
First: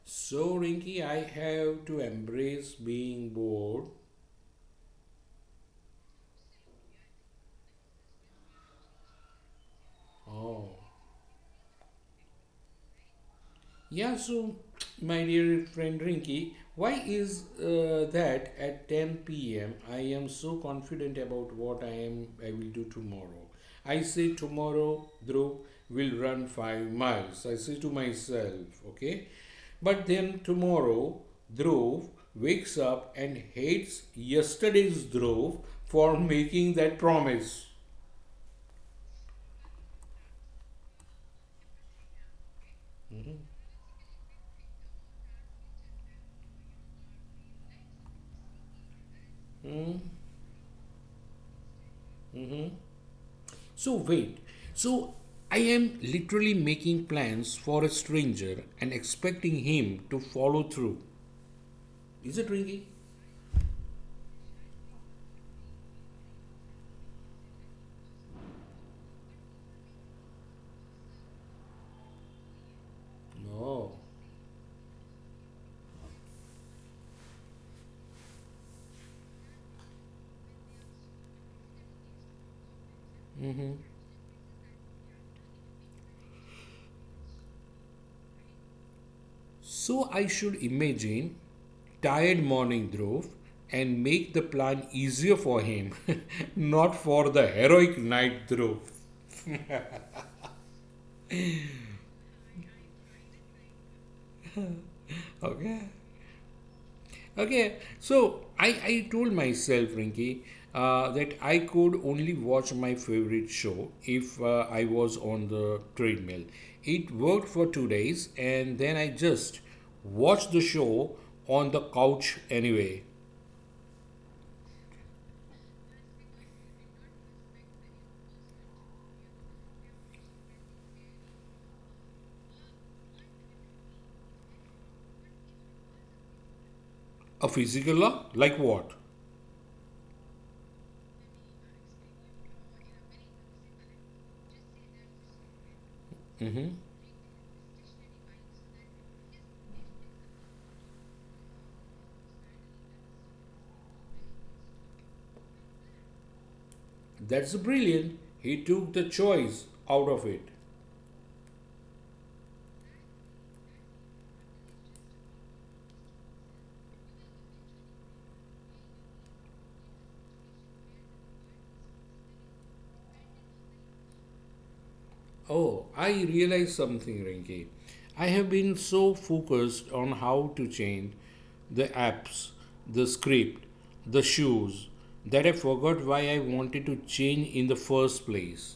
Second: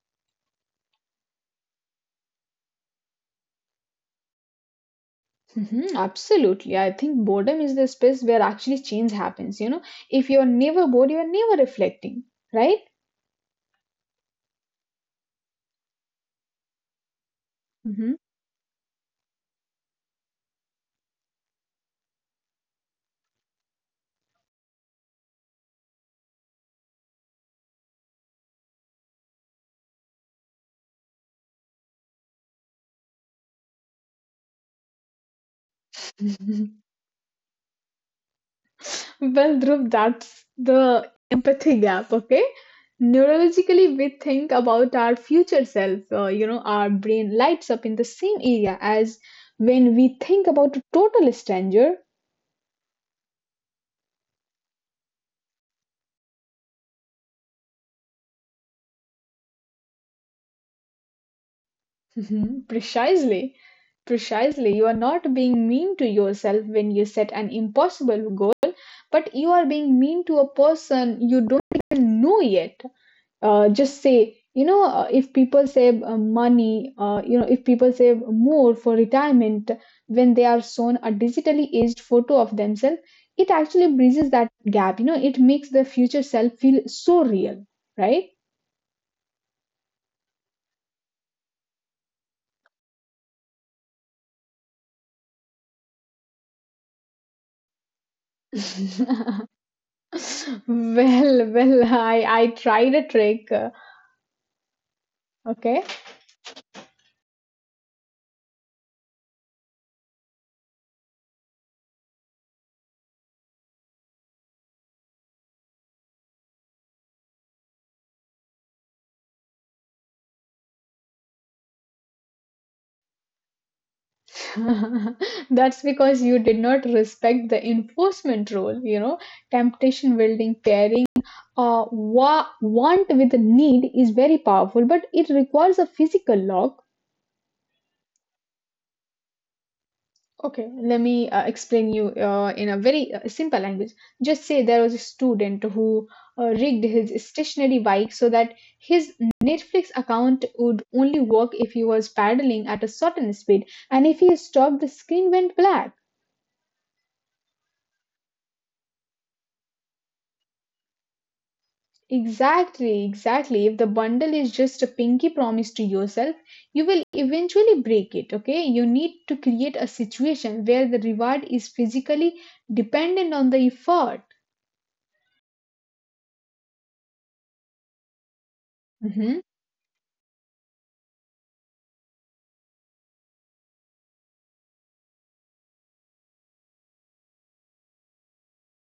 Speaker 2: So, Rinky, I have to embrace being bored.
Speaker 1: Mhm, absolutely. I think boredom is the space where actually change happens. You know, if you're never
Speaker 2: Oh.
Speaker 1: bored, you're never reflecting, right?
Speaker 2: Yeah, so my dear friend Rinky, why is
Speaker 1: Hmm.
Speaker 2: uh, that at 10 p.m. I am so confident about what I will do tomorrow. I say tomorrow Dhruv will run 5 miles. I say to myself, okay? But then tomorrow Dhruv wakes up and hates yesterday's Dhruv for making that promise.
Speaker 1: Well, Dhruv, that's the empathy gap, okay? Neurologically, we think about our future self. You know, our brain lights up in the same area as when we think about a total stranger.
Speaker 2: So wait, so I am literally making plans for a stranger and expecting him to follow through. Is it
Speaker 1: Mhm,
Speaker 2: ringing?
Speaker 1: precisely. Precisely. You are not being mean to yourself when you set an impossible goal, but you are being mean to a person you don't even know yet. Just
Speaker 2: No.
Speaker 1: say, you know, if people save, money, you know, if people save more for retirement when they are shown a digitally aged photo of themselves, it actually bridges that gap. You know, it makes the future self feel so real, right?
Speaker 2: So I should imagine tired morning Dhruv and make the plan easier for him, not for the heroic night Dhruv.
Speaker 1: Well, well, I tried a trick,
Speaker 2: Okay.
Speaker 1: okay.
Speaker 2: Okay, so I told myself, Rinky, that I could only watch my favorite show if I was on the treadmill. It worked for 2 days, and then I just watched the show on the couch anyway.
Speaker 1: That's because you did not respect the enforcement rule. You know, temptation building pairing, want with the need is very powerful, but it requires a physical lock.
Speaker 2: A physical law? Like what?
Speaker 1: Okay, let me explain you in a very simple language. Just say there was a student who rigged his stationary bike so that his Netflix account would only work if he was paddling at a certain speed, and if he stopped, the screen went black.
Speaker 2: That's brilliant. He took the choice out of it.
Speaker 1: Exactly, exactly. If the bundle is just a pinky promise to yourself, you will eventually break it, okay? You need to create a situation where the reward is physically dependent on the effort.
Speaker 2: Oh, I realized something, Rinki. I have been so
Speaker 1: Mhm.
Speaker 2: focused on how to change the apps, the script, the shoes, that I forgot why I wanted to change in the first place.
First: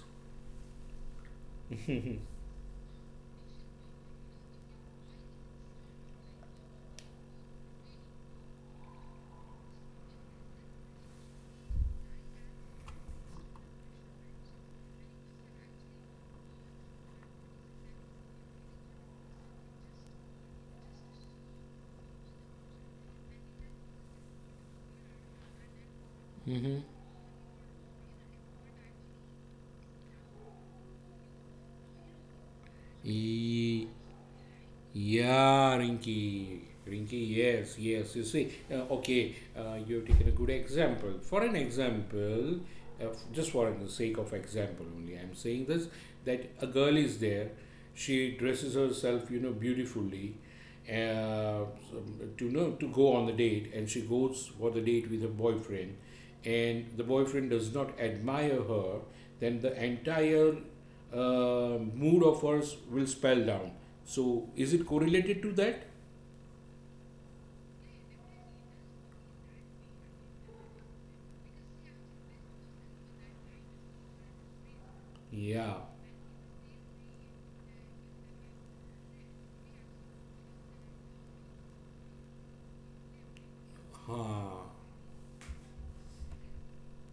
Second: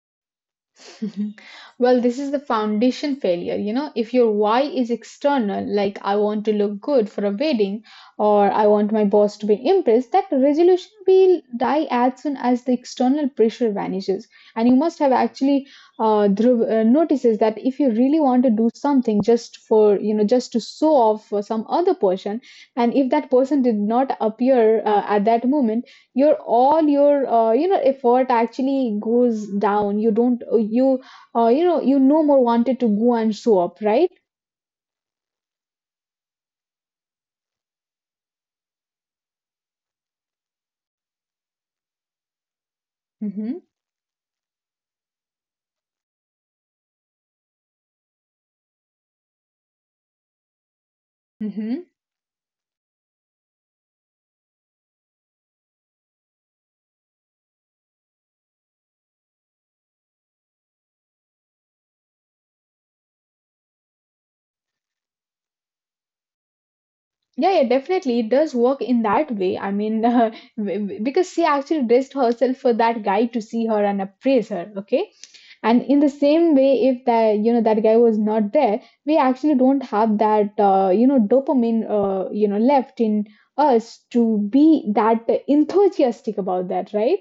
Speaker 1: Well, this is the foundation failure. You know, if your why is external, like I want to look good for a wedding or I want my boss to be impressed, that resolution will die as soon as the external pressure vanishes. And you must have actually, Dhruv, notices that if you really want to do something just for, you know, just to show off for some other person, and if that person did not appear at that moment, your all your, you know, effort actually goes down. You don't you, you know, you no more wanted to go and show up, right?
Speaker 2: Yeah, Rinky. Rinky, yes, yes. You see, okay, you've taken a good example. For an example, just
Speaker 1: Mm-hmm.
Speaker 2: for the sake of example only, I'm saying this that a girl is there, she dresses herself, you know, beautifully, uh,
Speaker 1: Mm-hmm.
Speaker 2: so- to know to go on the date, and she goes for the date with her boyfriend, and the boyfriend does not admire her, then the entire mood of hers will spell down. So, is it correlated to that?
Speaker 1: Yeah, yeah, definitely. It does work in that way. I mean, because she actually dressed herself for that guy to see her and appraise her. Okay. And
Speaker 2: Yeah.
Speaker 1: in the same way, if that, you know, that guy was not there, we actually don't have that, you know, dopamine, you know, left in us to
Speaker 2: Huh.
Speaker 1: be that enthusiastic about that, right?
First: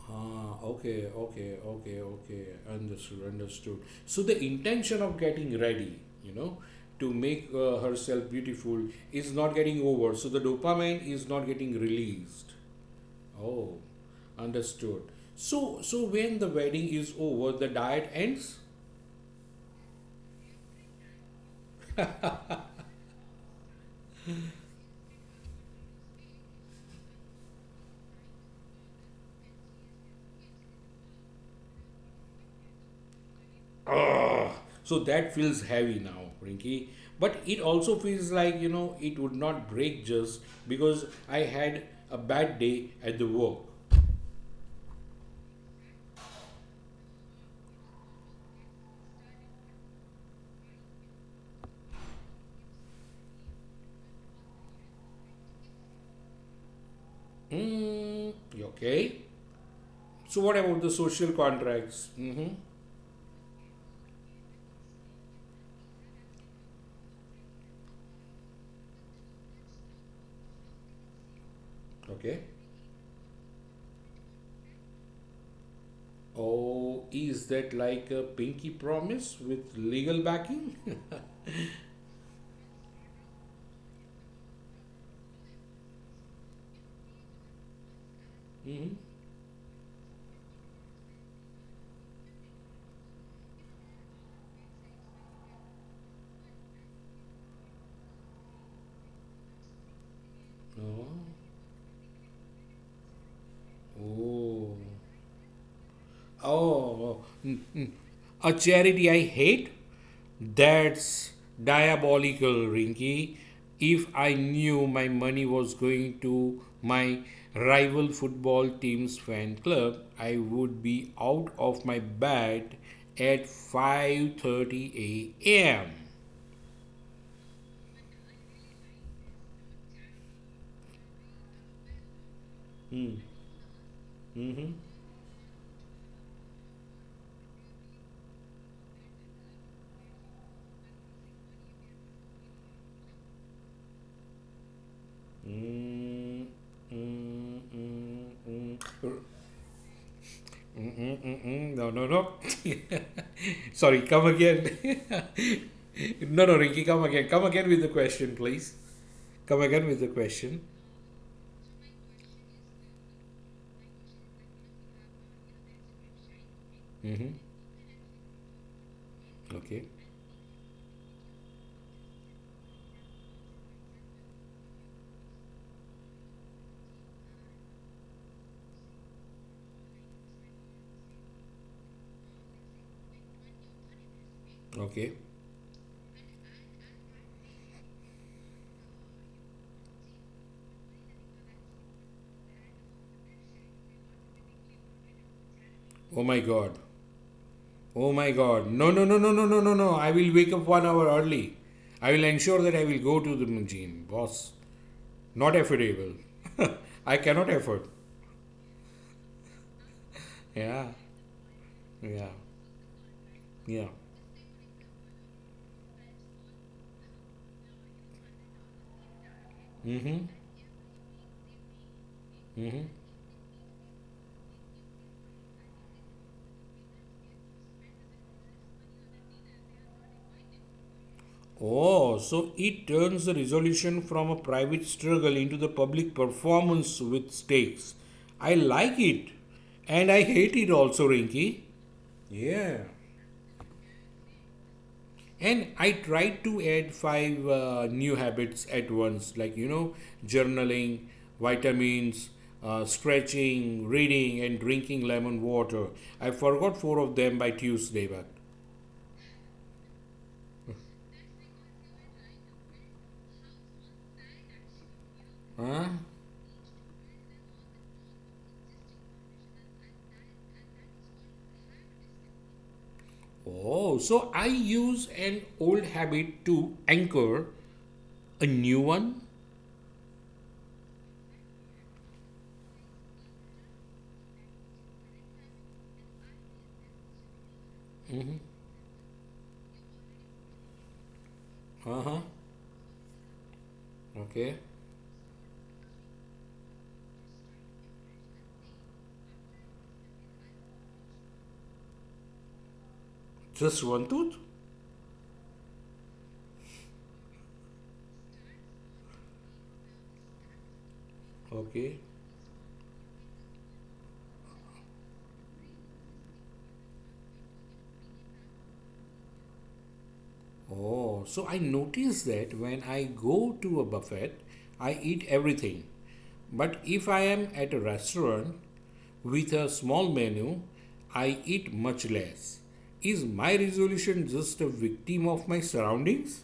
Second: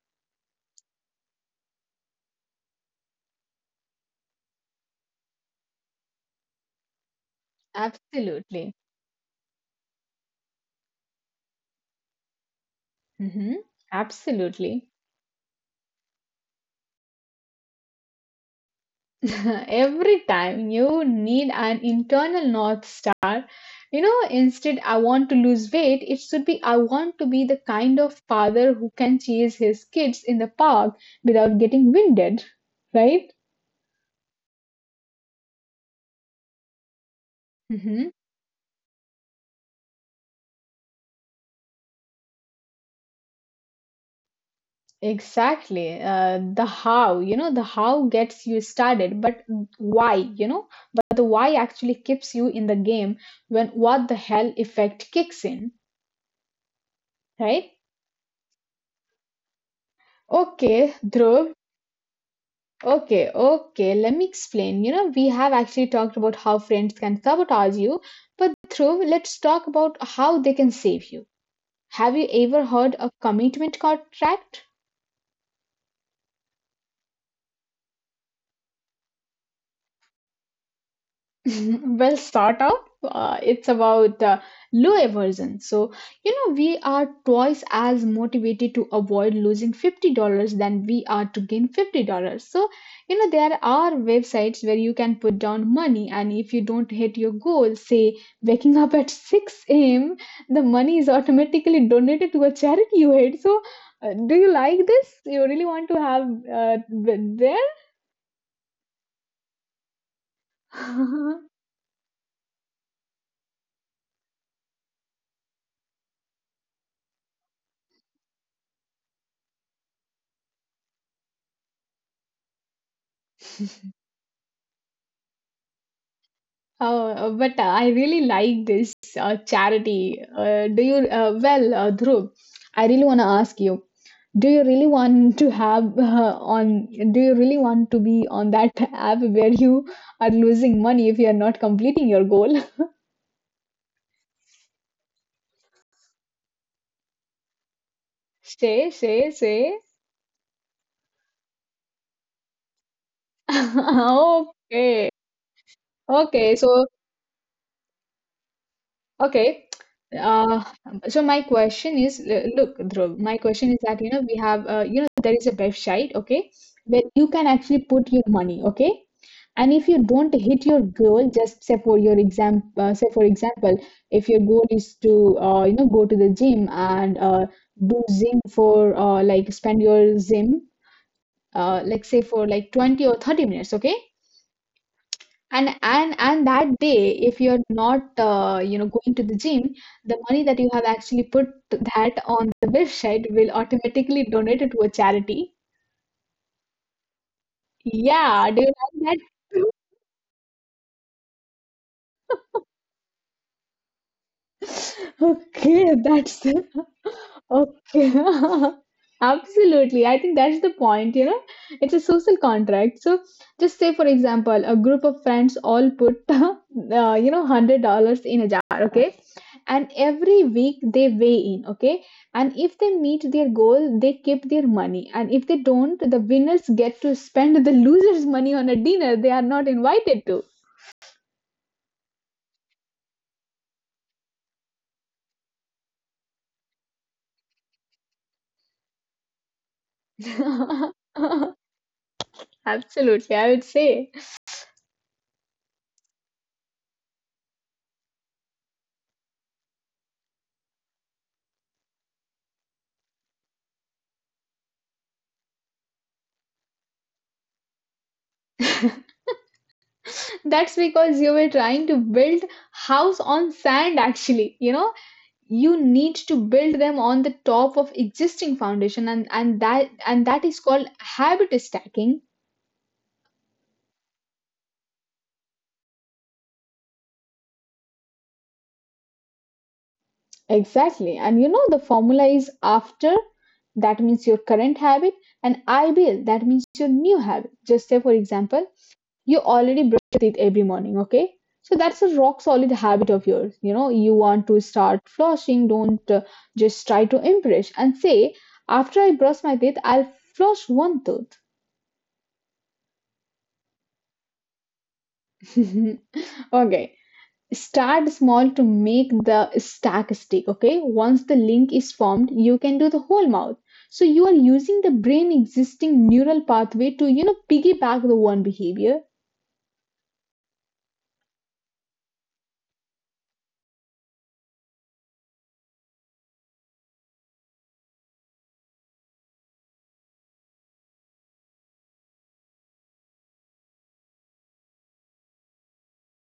Speaker 2: Huh. Okay. Okay. Okay. Okay. Understood. Understood. So the intention of getting ready, you know, to make herself
Speaker 1: Absolutely.
Speaker 2: beautiful is not getting over. So the dopamine is not getting released.
Speaker 1: Hmm.
Speaker 2: Oh,
Speaker 1: Absolutely.
Speaker 2: understood. So, when the wedding is over, the diet ends?
Speaker 1: Every time you need an internal North Star. You know, instead, I want to lose weight, it should be I want to be the kind of father who can chase his kids in the park without getting winded, right?
Speaker 2: Ugh. So that feels heavy now, Rinky. But it also
Speaker 1: Hmm.
Speaker 2: feels like, you know, it would not break just because I had a bad day at the work.
Speaker 1: Exactly. The how, you know, the how gets you started, but why, you know, but the why actually keeps you in the game when what the hell effect kicks in, right?
Speaker 2: Hmm, okay. So what about
Speaker 1: Okay,
Speaker 2: the social
Speaker 1: Dhruv.
Speaker 2: contracts? Mm-hmm.
Speaker 1: Okay, okay. Let me explain. You know, we have actually talked about how friends can sabotage you, but Dhruv, let's talk about how they can save you. Have you
Speaker 2: Okay.
Speaker 1: ever heard of commitment contract?
Speaker 2: Oh, is that like a pinky promise with legal backing?
Speaker 1: Well, sort of. It's about low aversion. So, you know, we are twice as motivated
Speaker 2: Mm-hmm.
Speaker 1: to avoid losing $50 than we are to gain $50. So, you know, there are websites where you can put down money, and if you don't hit your goal, say waking up at 6 a.m., the money is automatically donated to a charity you hate. So,
Speaker 2: Oh.
Speaker 1: do you
Speaker 2: Oh.
Speaker 1: like this? You really want to have
Speaker 2: Oh,
Speaker 1: uh,
Speaker 2: oh. Mm, mm. A charity I hate? That's
Speaker 1: there?
Speaker 2: diabolical, Rinky. If I knew my money was going to my rival football team's fan club, I would be out of my bed at 5:30 a.m.
Speaker 1: But I really like this charity. Dhruv, I really want to ask you, do you really want to have do you really want to be on that app where you are losing money if you are not completing your goal?
Speaker 2: Mm, mm, mm,
Speaker 1: Say,
Speaker 2: mm.
Speaker 1: say, say.
Speaker 2: Mm-mm, mm-mm, no, no, no. Sorry, come again.
Speaker 1: Okay.
Speaker 2: No, no,
Speaker 1: Okay,
Speaker 2: Ricky,
Speaker 1: so
Speaker 2: come again. Come again with the question, please. Come
Speaker 1: Okay.
Speaker 2: again with the question.
Speaker 1: Uh, so my question is, look, Dhruv, my question is that, you know, we have, you know, there is a website, okay, where
Speaker 2: Mm-hmm.
Speaker 1: you can actually put your money, okay? And
Speaker 2: Okay,
Speaker 1: if you don't hit your goal, just say for your exam, say for example, if your goal is to, you know, go to the gym and do gym for, like, spend your gym, like say for like 20 or 30 minutes, okay?
Speaker 2: okay.
Speaker 1: And that day, if you're not you know going to the gym, the money that you have actually put that on the website will automatically donate it to a charity.
Speaker 2: Oh my God. Oh my
Speaker 1: Yeah,
Speaker 2: God.
Speaker 1: do you
Speaker 2: No, no, no, no,
Speaker 1: like
Speaker 2: no, no, no,
Speaker 1: that?
Speaker 2: no. I will wake up 1 hour early. I will ensure that I will go to the gym. Boss, not affordable.
Speaker 1: Okay, that's okay.
Speaker 2: I cannot afford.
Speaker 1: Absolutely. I think that's the
Speaker 2: Yeah,
Speaker 1: point, you know. It's a
Speaker 2: yeah,
Speaker 1: social contract. So
Speaker 2: yeah.
Speaker 1: just say for example, a group of friends all put you know $100 in a jar, okay? And
Speaker 2: Mm-hmm.
Speaker 1: every week they weigh in, okay? And if they meet their goal, they keep their money. And if they don't, the winners get to spend the losers' money on a dinner they are not invited to.
Speaker 2: Oh, so it turns the resolution from a private struggle into the public performance with stakes. I like it. And I hate it also, Rinky. Yeah.
Speaker 1: Absolutely, I would say.
Speaker 2: And I tried to add five new habits at once, like, you know, journaling, vitamins, stretching, reading, and drinking lemon water. I forgot four of them by Tuesday, but.
Speaker 1: That's because you were trying to build house on sand actually, you know.
Speaker 2: Huh?
Speaker 1: You need to build them on the top of existing foundation, and that is called habit stacking.
Speaker 2: Oh, so I use an old habit to anchor a new one?
Speaker 1: Exactly. And you know the formula is after, that means your current habit, and IBL, that means your new habit. Just say for example, you already brush your teeth every morning, okay? So
Speaker 2: Uh
Speaker 1: that's
Speaker 2: huh.
Speaker 1: a rock solid habit of yours. You know, you
Speaker 2: Okay.
Speaker 1: want to start flushing, don't just try to impress and say, after I brush my teeth, I'll flush one
Speaker 2: Just one tooth?
Speaker 1: tooth. Okay. Start small to make the stack stick, okay? Once the link
Speaker 2: Okay.
Speaker 1: is formed, you can do the whole mouth. So you are using the brain existing neural pathway to, you know, piggyback the one behavior.
Speaker 2: Oh, so I notice that when I go to a buffet, I eat everything. But if I am at a restaurant with a small menu, I eat much less. Is my resolution just a victim of my surroundings?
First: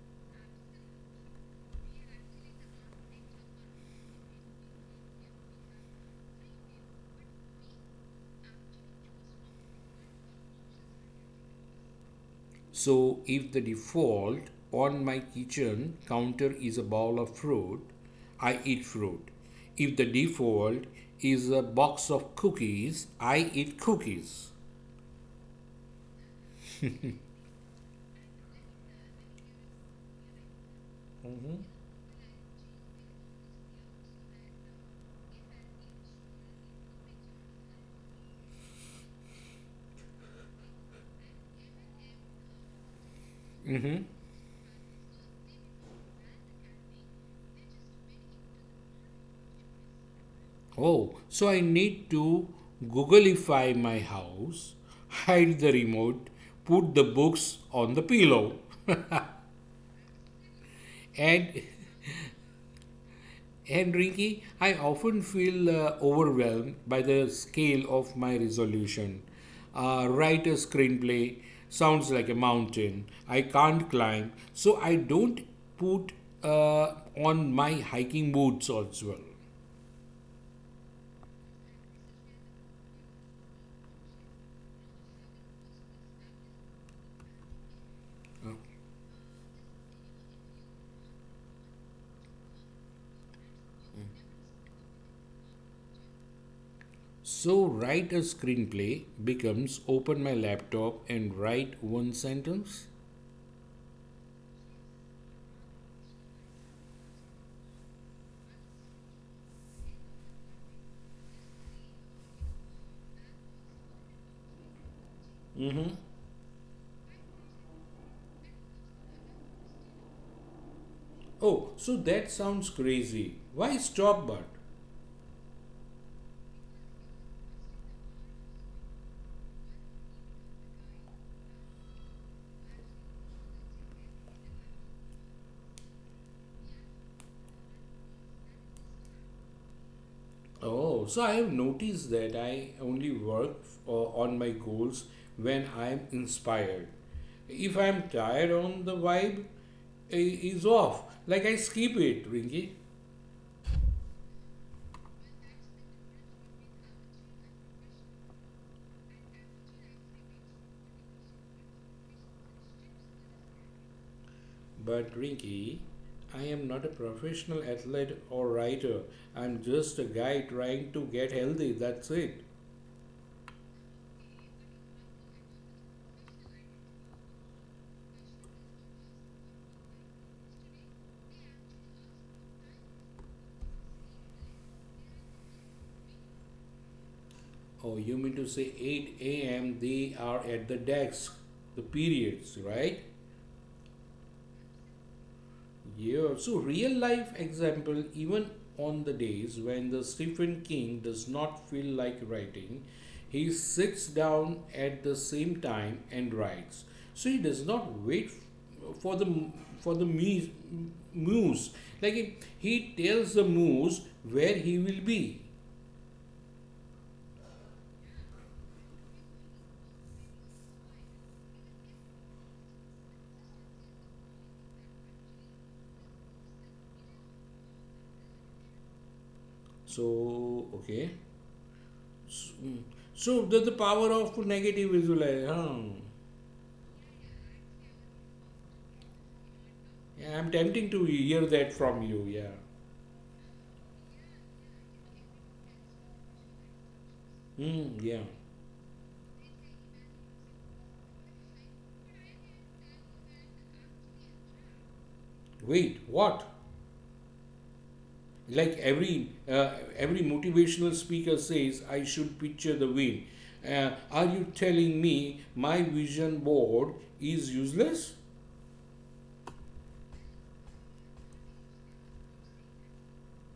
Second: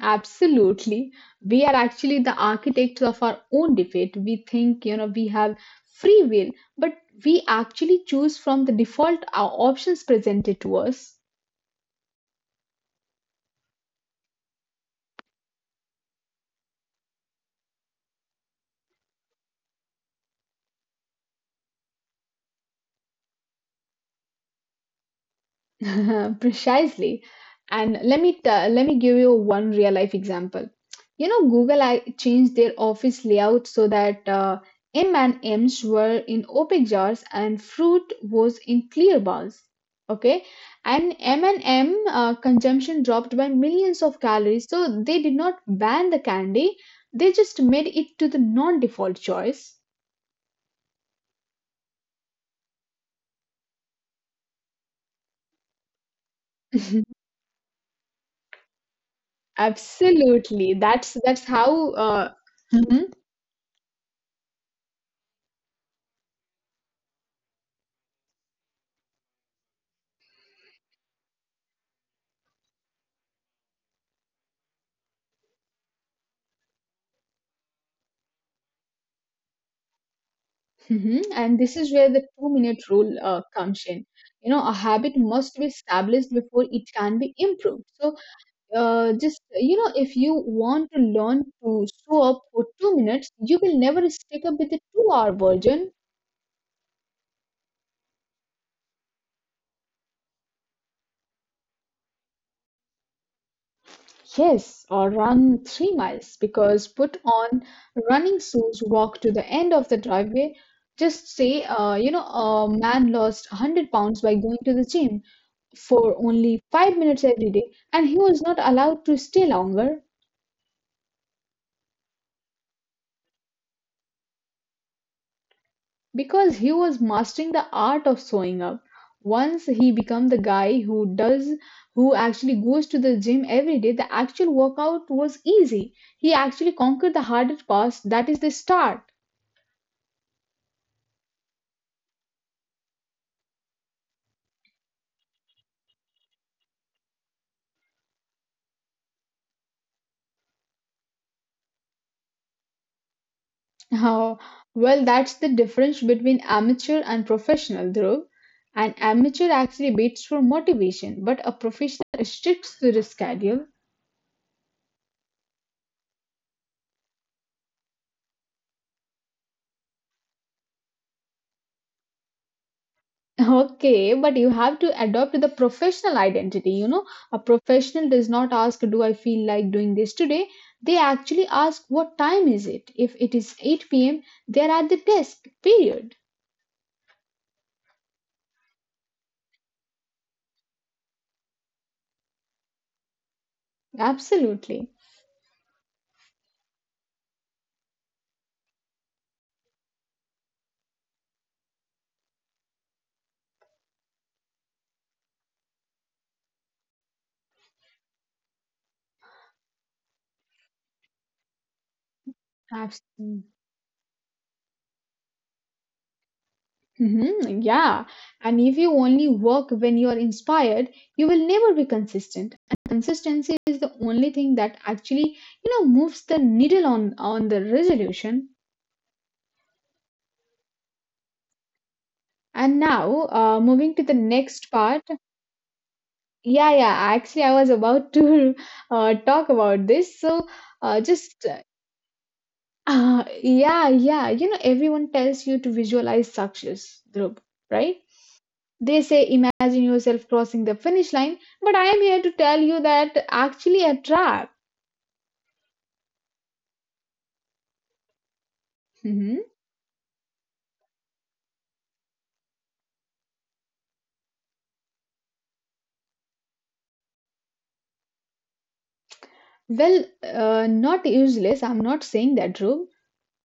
Speaker 1: Absolutely. We are actually the architects of our own debate. We think, you know, we have free will, but we actually choose from the default options presented to us.
Speaker 2: So if the default on my kitchen counter is a bowl of fruit, I eat fruit. If the default is a box of cookies, I eat cookies.
Speaker 1: Precisely. And let me give you one real life example. You know, Google I changed their office layout so that M and M's were in opaque jars and fruit was in clear bowls. Okay, and M consumption dropped by millions of calories. So they did not ban the candy; they just made it to the non-default choice.
Speaker 2: Oh, so I need to Googleify my house, hide the remote, put the books on the pillow,
Speaker 1: Absolutely, that's
Speaker 2: and
Speaker 1: how.
Speaker 2: And Rinky, I often feel overwhelmed by the scale of my resolution. Write a screenplay sounds like a mountain. I can't climb, so I don't put uh, on my hiking boots as well.
Speaker 1: And this is where the 2 minute rule comes in. You know, a habit must be established before it can be improved. So, just, you know, if you want to learn to show up for 2 minutes, you will never stick up with the 2 hour version.
Speaker 2: So, write a screenplay becomes open my laptop and write one sentence.
Speaker 1: Yes, or run 3 miles because put on running shoes, walk to the end of the driveway. Just say, you know, a man lost 100 pounds by going to the gym for only 5 minutes every day, and he was not allowed to stay longer
Speaker 2: Oh, so that sounds crazy. Why stop but?
Speaker 1: because he was mastering the art of sewing up. Once he became the guy who does, who actually goes to the gym every day, the actual workout was easy. He actually conquered the harder parts. That is the start.
Speaker 2: Oh, so I have noticed that I only work on my goals when I am inspired. If I am tired on the vibe I- is off, like I skip it, Rinky.
Speaker 1: Oh, well, that's the difference between amateur and professional, Dhruv. An amateur actually waits for motivation, but a professional sticks to the schedule.
Speaker 2: But Rinky, I am not a professional athlete or writer. I'm just a guy trying to get healthy. That's it.
Speaker 1: Okay, but you have to adopt the professional identity. You know, a professional does not ask, do I feel like doing this today? They actually ask, what time is it? If it is 8 p.m., they are at the desk, period.
Speaker 2: Oh, you mean to say 8 a.m. they are at the desk, the periods, right?
Speaker 1: Absolutely.
Speaker 2: Yeah, so real life example, even on the days when the Stephen King does not feel like writing, he sits down at the same time and writes. So he does not wait for the muse. Like he tells
Speaker 1: Absolutely.
Speaker 2: the muse where he will be.
Speaker 1: Yeah. And if you only work when you are inspired, you will never be consistent. And consistency is the only thing that actually, you know, moves the needle on the resolution.
Speaker 2: So okay, so, mm.
Speaker 1: And now,
Speaker 2: So the
Speaker 1: moving to
Speaker 2: power
Speaker 1: the
Speaker 2: of
Speaker 1: next
Speaker 2: negative
Speaker 1: part.
Speaker 2: visualization. Huh.
Speaker 1: Yeah, yeah. Actually, I was about to talk about this.
Speaker 2: Yeah, I'm
Speaker 1: So,
Speaker 2: tempting to hear
Speaker 1: just
Speaker 2: that from you. Yeah,
Speaker 1: yeah, yeah. You know, everyone tells you to visualize success, Dhruv,
Speaker 2: mm,
Speaker 1: right?
Speaker 2: yeah.
Speaker 1: They say imagine yourself crossing the finish line, but I am here to tell you that actually a trap.
Speaker 2: Wait, what? Like every
Speaker 1: Mhm.
Speaker 2: uh, every motivational speaker says, I should picture the win. Are you telling me my vision board is useless?
Speaker 1: Well, not useless. I'm not saying that, Dhruv.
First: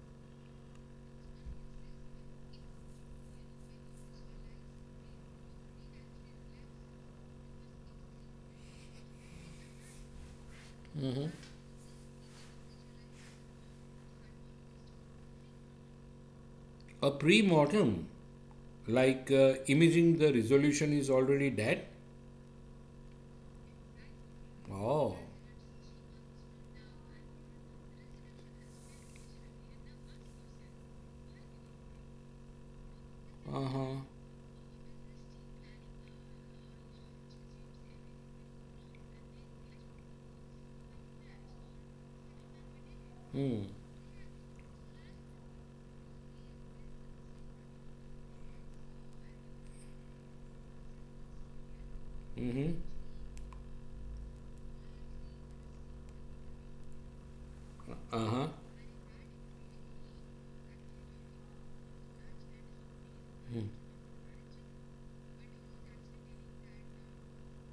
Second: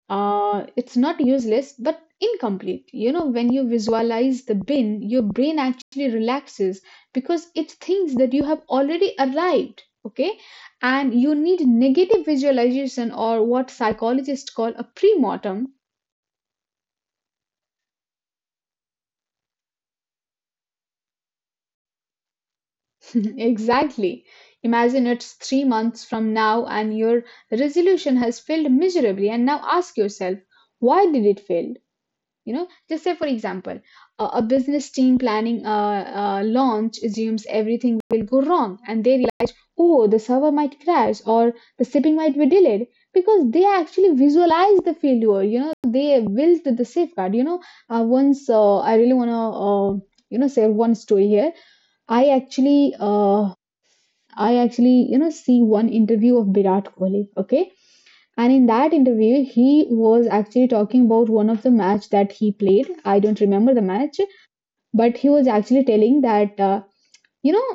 Speaker 1: It's not useless but incomplete. You know, when you visualize the bin, your brain actually relaxes because it thinks that you have already arrived, okay? And you need negative visualization, or what psychologists call a pre-mortem.
Speaker 2: A pre-mortem, like imaging the resolution is already dead.
Speaker 1: Exactly. Imagine
Speaker 2: Oh.
Speaker 1: it's 3 months from now and your resolution has failed miserably, and now ask yourself, why did it fail? You know, just say for
Speaker 2: Uh
Speaker 1: example
Speaker 2: huh.
Speaker 1: a business team planning a launch assumes everything will go wrong and they realize, oh, the server might crash or the shipping might be delayed, because they
Speaker 2: Hmm.
Speaker 1: actually visualize the failure. You know, they built the safeguard, you know. Once I really want to you know share one story here. i
Speaker 2: Mm-hmm.
Speaker 1: actually uh, I actually, you know, see one interview of Virat Kohli, okay?
Speaker 2: Uh huh.
Speaker 1: And in that interview, he was actually talking about one of the match that he played. I don't remember the match, but he was actually telling that you know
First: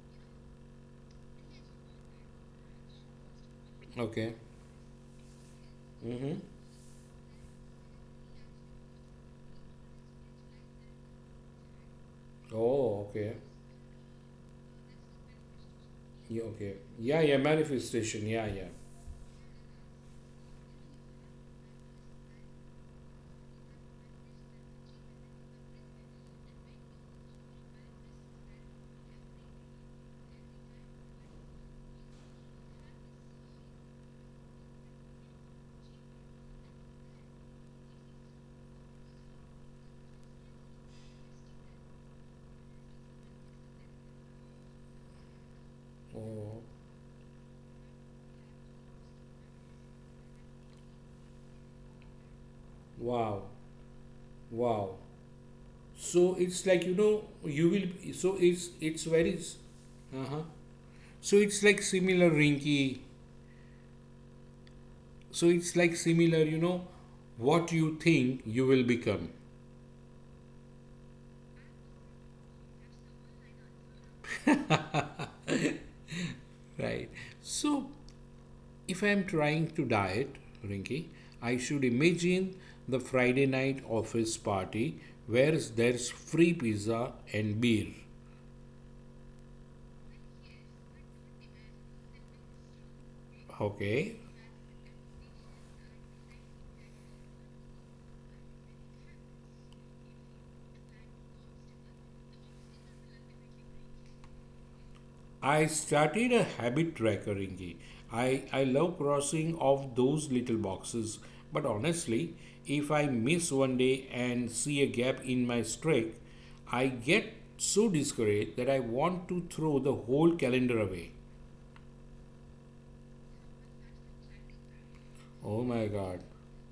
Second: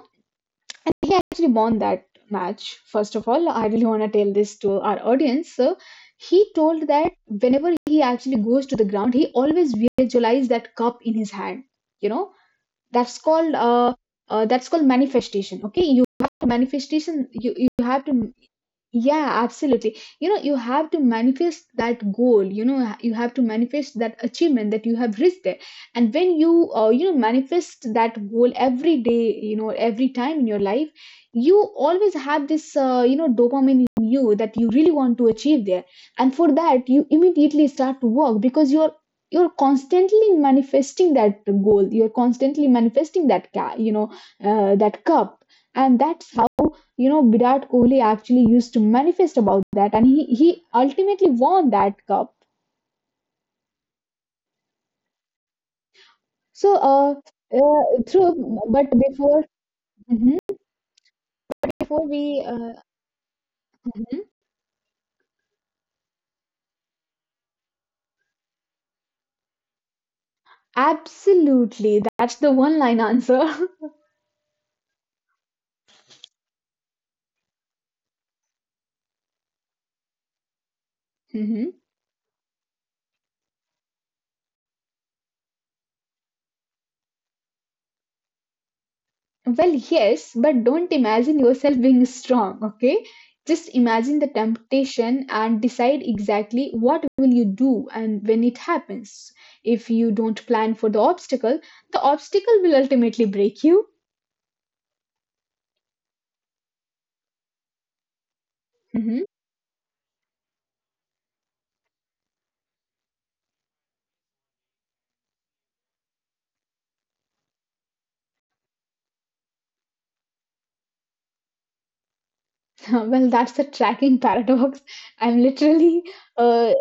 Speaker 1: he actually won that match. First of all, I really want to tell
Speaker 2: Okay.
Speaker 1: this to our audience. So
Speaker 2: Mm-hmm.
Speaker 1: he told that whenever he actually goes to the ground, he always visualizes that cup in his hand. You know,
Speaker 2: Oh,
Speaker 1: that's
Speaker 2: okay.
Speaker 1: called uh, that's called manifestation, okay? You have
Speaker 2: Yeah,
Speaker 1: to
Speaker 2: okay. Yeah,
Speaker 1: manifestation,
Speaker 2: yeah.
Speaker 1: you have
Speaker 2: Manifestation.
Speaker 1: to,
Speaker 2: Yeah, yeah.
Speaker 1: yeah, absolutely. You know, you have to manifest that goal. You know, you have to manifest that achievement that you have reached there. And when you you know manifest that goal every day, you know, every time in your life, you always have this you know dopamine in you that you really want to achieve there. And for that you immediately start to work, because you're constantly manifesting that goal, you're constantly manifesting that you know that cup, and that's how,
Speaker 2: Oh,
Speaker 1: you know, Virat Kohli actually used to manifest about that, and he ultimately won that cup.
Speaker 2: wow, wow. So it's
Speaker 1: So
Speaker 2: like, you know, you will, so
Speaker 1: through but
Speaker 2: it's very
Speaker 1: before Mhm.
Speaker 2: uh-huh. So it's like
Speaker 1: Before
Speaker 2: similar,
Speaker 1: we, uh,
Speaker 2: Rinky,
Speaker 1: mhm.
Speaker 2: so it's like similar, you know, what you think you will become,
Speaker 1: Absolutely, that's the one line answer.
Speaker 2: right? So if I am trying to diet, Rinky, I should
Speaker 1: Mhm.
Speaker 2: imagine the Friday night office party where there's free pizza and beer,
Speaker 1: Well, yes, but don't imagine yourself being strong, okay? Just
Speaker 2: okay.
Speaker 1: imagine the temptation and decide exactly what will you do and when it happens. If you don't plan for the obstacle will ultimately break you.
Speaker 2: I started a habit tracker, Ringy. I love
Speaker 1: Mhm.
Speaker 2: crossing off those little boxes, but honestly, if I miss one day and see a gap in my streak, I get so discouraged that I want to throw the whole calendar away.
Speaker 1: Well, that's a tracking paradox. I'm
Speaker 2: Oh my
Speaker 1: literally
Speaker 2: god.
Speaker 1: uh,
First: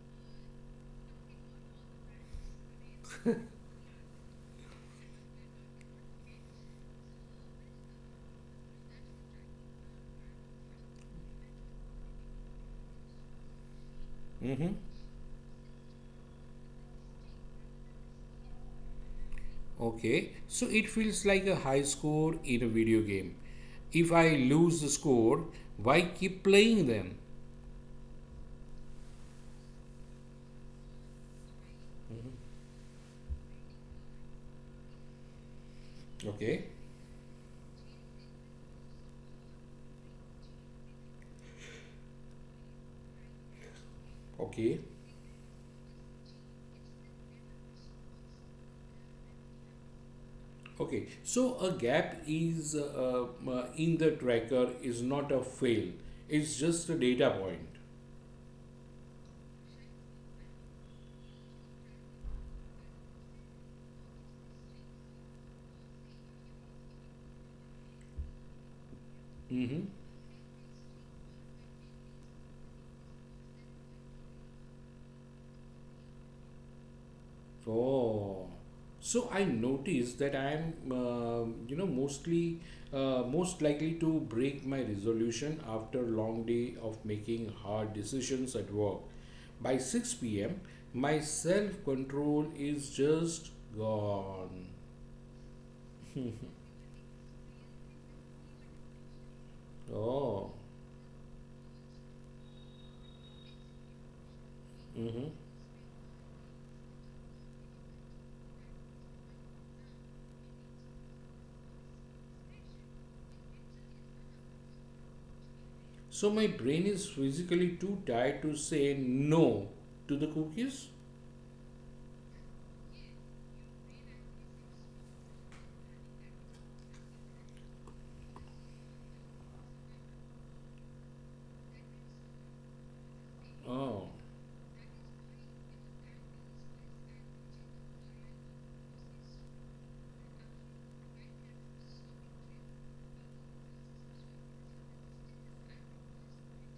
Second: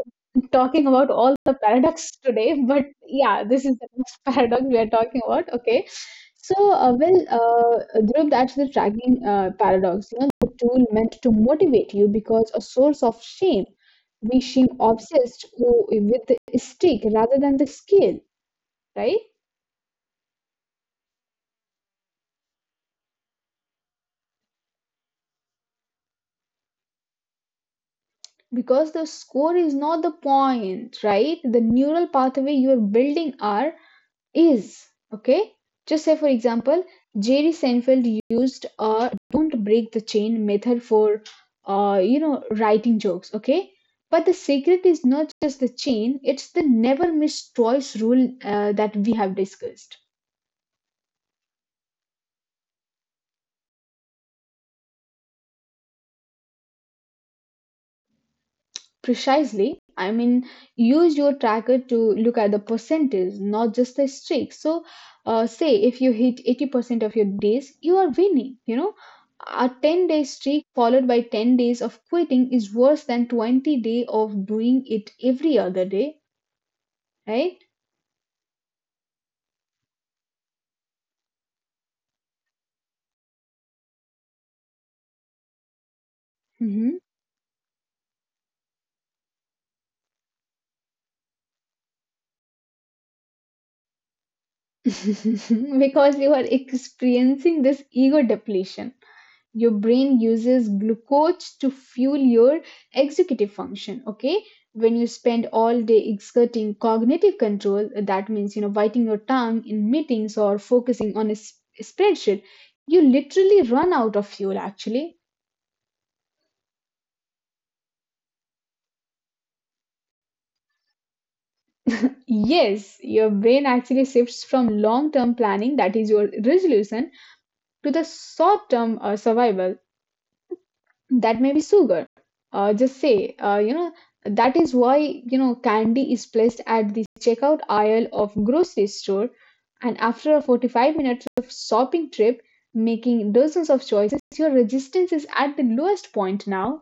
Speaker 1: talking about all the paradox today, but yeah, this is the next paradox we are talking about. Okay, so Dhruv, that's the tracking paradox. You know, the tool meant to motivate you because a source of shame. We seem
Speaker 2: Mm,
Speaker 1: obsessed with the stick rather than the scale, right?
Speaker 2: okay, so it feels like a high score in a video game. If I lose the score, why keep playing them?
Speaker 1: Because the score is not the point, right? The neural pathway you are building are is okay. Just say for
Speaker 2: Okay,
Speaker 1: example, Jerry Seinfeld used a don't break the chain method for you know writing jokes, okay? But the
Speaker 2: okay.
Speaker 1: secret is not just the chain, it's the never miss twice rule that we have discussed.
Speaker 2: Okay, so a gap is in the tracker is not a fail. It's just a data point.
Speaker 1: Precisely. I mean, use your tracker to look at the percentiles, not just the streak. So, say if you hit 80% of your days, you are winning. You know, a
Speaker 2: Mm-hmm.
Speaker 1: 10-day streak followed by 10 days of quitting is worse than 20 day of doing it every other day, right?
Speaker 2: Oh, so I noticed that I am, you know, mostly most likely to break my resolution after long day
Speaker 1: hmm
Speaker 2: of making hard decisions at work. By 6 p.m., my self control is just gone.
Speaker 1: because you are experiencing this ego depletion. Your brain
Speaker 2: Oh.
Speaker 1: uses glucose to fuel your executive function, okay? When you spend all day exerting cognitive control, that means, you know, biting your tongue in meetings or focusing on a spreadsheet, you literally run out of fuel actually.
Speaker 2: So my brain is physically too tired to say no to the cookies.
Speaker 1: Yes, your brain actually shifts from long term planning, that is your resolution, to the short term survival, that may be sugar. Just say, you know,
Speaker 2: Oh,
Speaker 1: that is why, candy is placed at the checkout aisle of grocery store, and after a 45 minutes of shopping trip, making dozens of choices, your resistance is at the lowest point now.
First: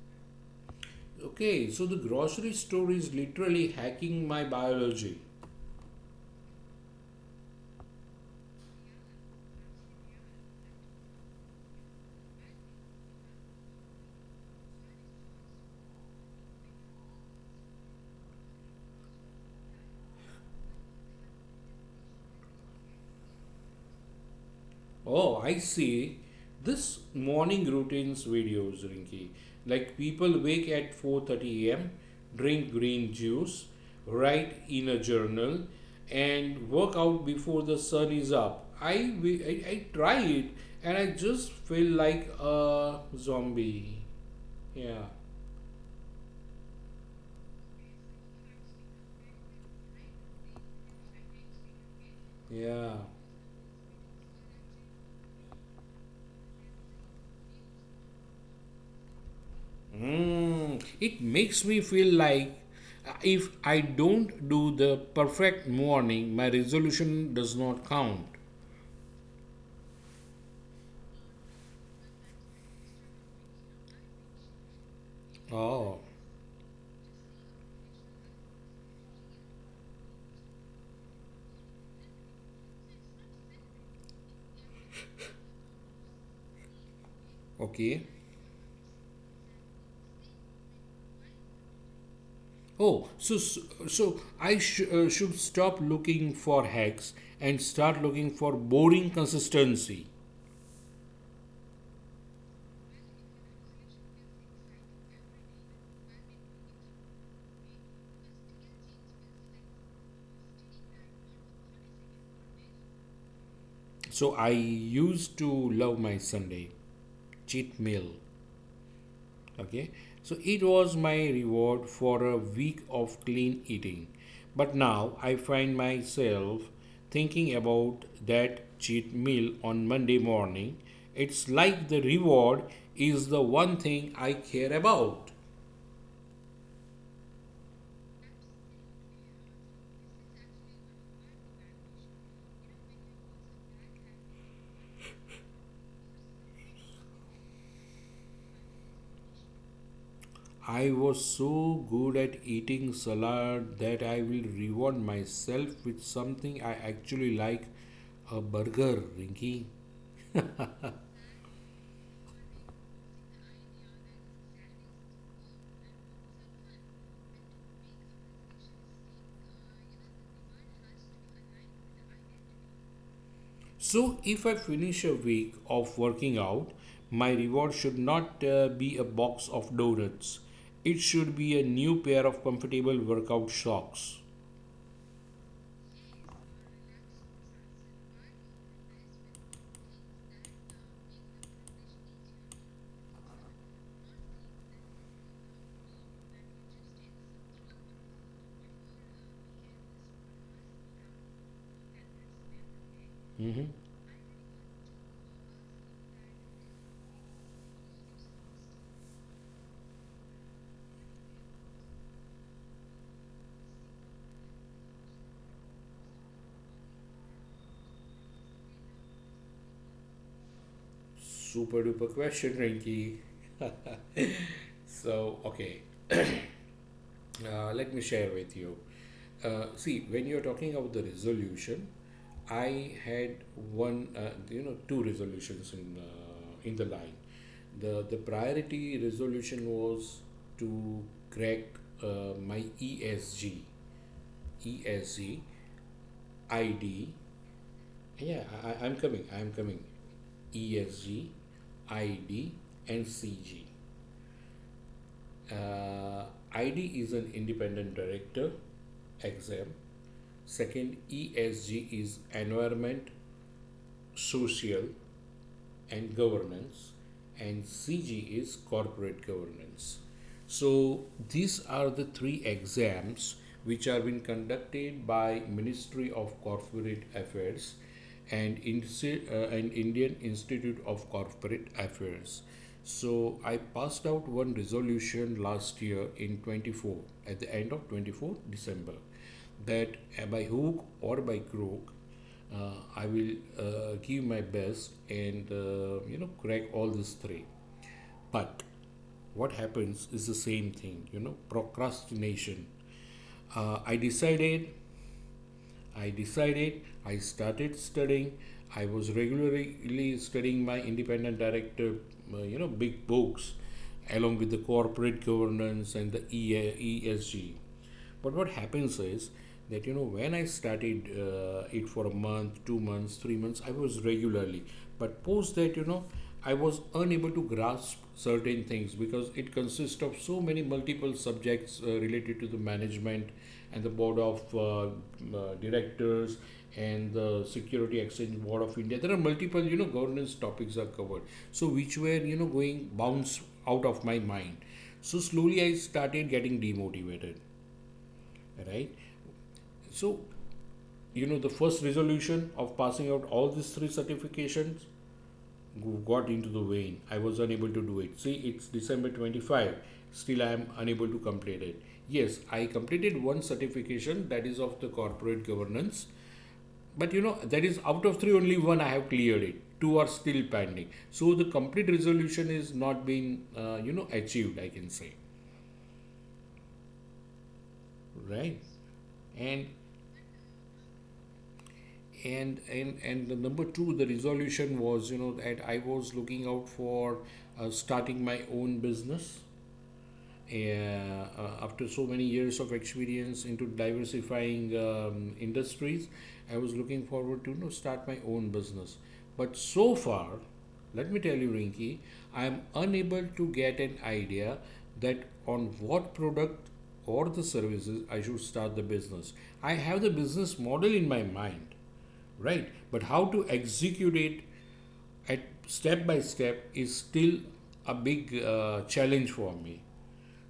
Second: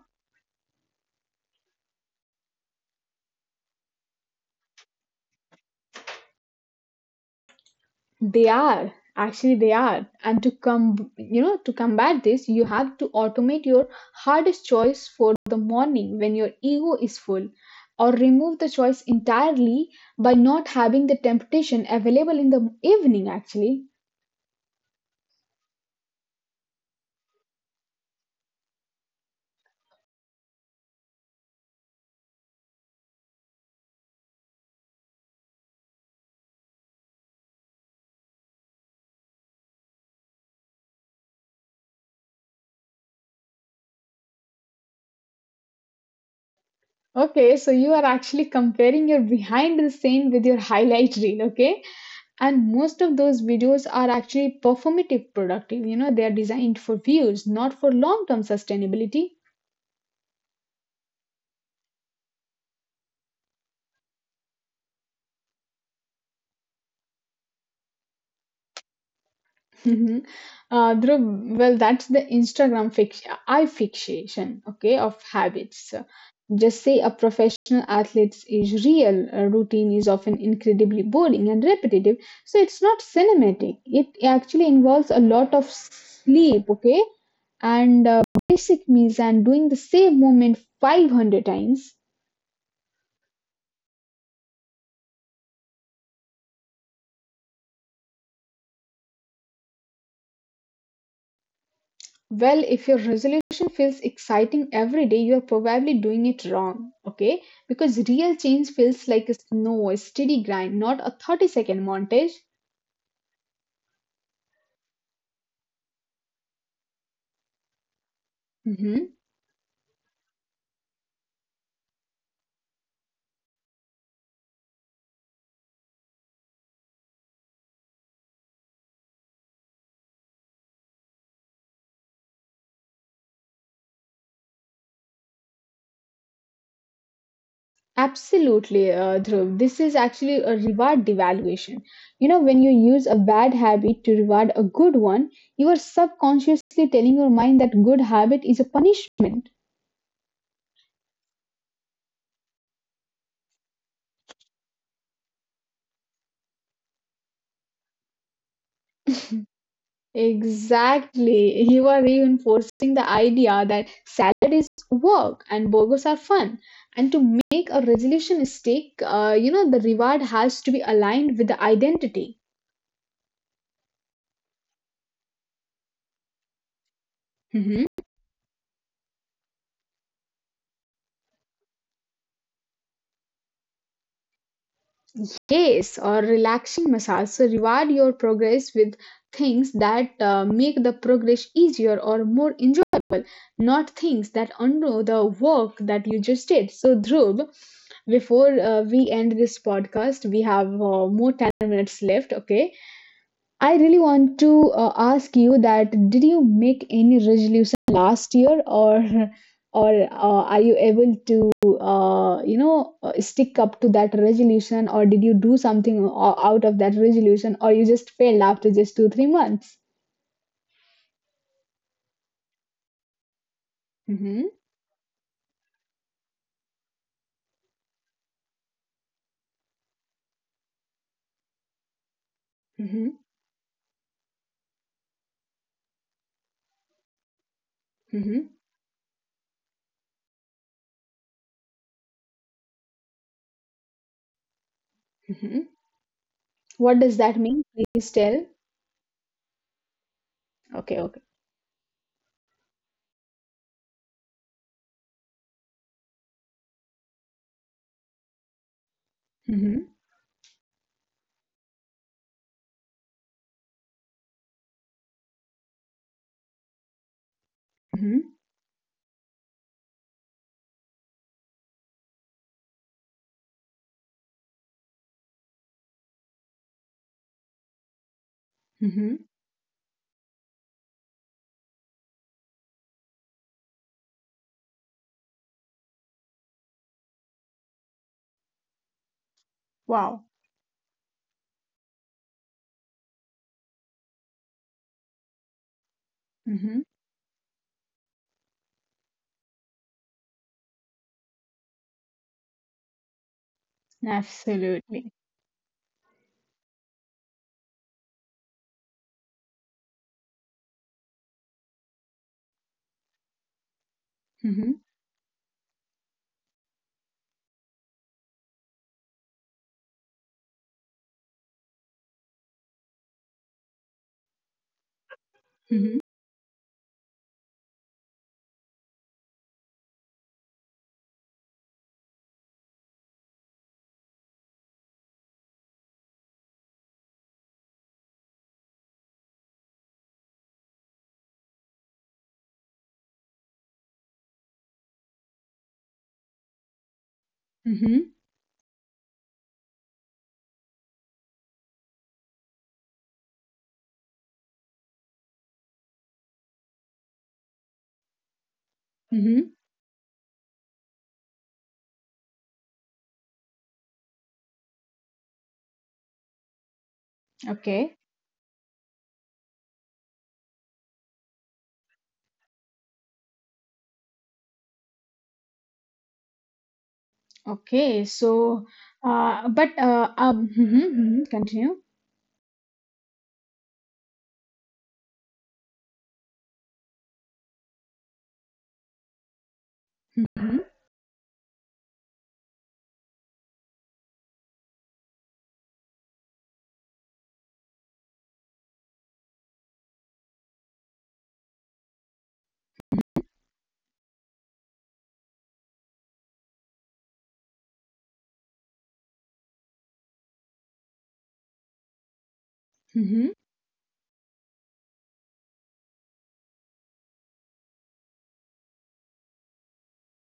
Speaker 2: okay. So the grocery store is literally hacking my biology.
Speaker 1: They are, and to combat this, you have to automate your hardest choice for the morning when your ego is full, or remove the choice entirely by not having the temptation available in the evening. Actually,
Speaker 2: Oh, I see. This morning routines videos, Rinki. Like people wake at 4:30 a.m., drink green juice, write in a journal, and work out before the sun is up. I try it, and I just feel like a zombie. Yeah,
Speaker 1: okay, so you are actually comparing your behind the scene with your highlight reel, okay? And
Speaker 2: yeah.
Speaker 1: most of those videos are actually performative productive. You know, they are designed for views, not for long term sustainability.
Speaker 2: Mm, it makes me feel like if I don't do the perfect morning, my resolution does not count.
Speaker 1: Mhm. Dhruv, well, that's the Instagram fixation, okay, of habits.
Speaker 2: Oh,
Speaker 1: Just say a professional athlete is real. A routine is often incredibly boring and repetitive, so it's not cinematic. It actually involves a lot of sleep, okay, and
Speaker 2: okay.
Speaker 1: uh, basic meals and doing the same movement 500 times.
Speaker 2: Oh, so I should stop looking for hacks and start looking for boring consistency.
Speaker 1: Well, if your resolution feels exciting every day, you're probably doing it wrong, okay? Because real change feels like a steady grind, not a 30-second montage.
Speaker 2: So I used to love my Sunday cheat meal,
Speaker 1: Mhm.
Speaker 2: okay, so it was my reward for a week of clean eating, but now I find myself thinking about that cheat meal on Monday morning. It's like the reward is the one thing I care about.
Speaker 1: Absolutely, Dhruv. This is actually a reward devaluation. You know, when you use a bad habit to reward a good one, you are subconsciously telling your mind that good habit is a punishment.
Speaker 2: I was so good at eating salad that I will reward myself with something I actually like, a burger, Rinky.
Speaker 1: Exactly. You are reinforcing the idea that salad is work and burgers are fun. And to make a resolution stick, the reward has to be aligned with the identity.
Speaker 2: So, if I finish a week of working out, my reward should
Speaker 1: Mm-hmm.
Speaker 2: not be a box of donuts. It should be a new pair of comfortable workout socks.
Speaker 1: Yes, or relaxing massage. So reward your progress with things that make the progress easier or more enjoyable, not things that undo the work that you just did. So Dhruv, before we end this podcast, we have more 10 minutes left. Okay. I really want to ask you that did you make any resolution last year or or are you able to stick up to that resolution or did you do something out of that resolution or you just failed after just 2 3 months?
Speaker 2: Super duper question, Rinky.
Speaker 1: Mm-hmm.
Speaker 2: So, okay. Let me share with you. See, when you're talking about the resolution, I
Speaker 1: Mm-hmm.
Speaker 2: had one, you know, two resolutions in the line. The
Speaker 1: Mm-hmm.
Speaker 2: priority resolution was to crack my ESG,
Speaker 1: Mm-hmm.
Speaker 2: ID.
Speaker 1: What does that mean? Please
Speaker 2: Yeah,
Speaker 1: tell.
Speaker 2: I'm coming. I'm coming.
Speaker 1: Okay,
Speaker 2: ESG,
Speaker 1: okay.
Speaker 2: ID, and CG. Uh, ID is an independent director exam.
Speaker 1: Mm-hmm.
Speaker 2: Second, ESG is environment, social, and governance, and CG
Speaker 1: Mm-hmm.
Speaker 2: is corporate governance. So these are the three exams which are being conducted by Ministry of Corporate Affairs and, Insti-
Speaker 1: Mm-hmm.
Speaker 2: and Indian Institute of Corporate Affairs. So I passed out one resolution last year in 24, at the end of 24 December, that by
Speaker 1: Wow.
Speaker 2: hook or by crook, I will give my best and, you know, crack all
Speaker 1: Mm-hmm.
Speaker 2: these three. But what happens is the same thing, you know, procrastination. Uh, I decided
Speaker 1: Absolutely.
Speaker 2: I started studying. I was regularly studying my independent director, you know, big books, along with the
Speaker 1: Mm-hmm.
Speaker 2: corporate governance and the ESG. But what happens is that, you know, when I started it for a month, 2 months, 3 months, I was regularly. But post that, you know,
Speaker 1: Mm-hmm.
Speaker 2: I was unable to grasp certain things because it consists of so many multiple subjects related to the management and the board of directors and the Security Exchange Board of India. There are multiple, you know, governance topics are covered. So which were, you know, going bounce out of my mind. So slowly I started getting demotivated,
Speaker 1: Mm-hmm.
Speaker 2: right? So, you know, the first resolution of passing out all these three certifications got into the vein. I was unable to do it. See, it's December
Speaker 1: Mm-hmm.
Speaker 2: 25. Still, I am unable to complete it. Yes, I completed one certification that is of the corporate governance. But you know, that is out
Speaker 1: Okay.
Speaker 2: of three, only one I have cleared it. Two are still pending. So the complete resolution is not being, you know, achieved. I can say,
Speaker 1: Okay,
Speaker 2: right?
Speaker 1: so,
Speaker 2: And
Speaker 1: but mhm, mhm, continue.
Speaker 2: and the number two, the resolution was, you know, that I was looking out for starting my own business
Speaker 1: Mhm,
Speaker 2: after so many years of experience into diversifying industries. I was looking forward to, you know, start my own business, but so far, let me tell you, Rinki, I am unable to get an idea that on what product or the services I should start the business. I have the business model in my mind, right, but how to
Speaker 1: mhm,
Speaker 2: execute it at step by step is still a big challenge for me.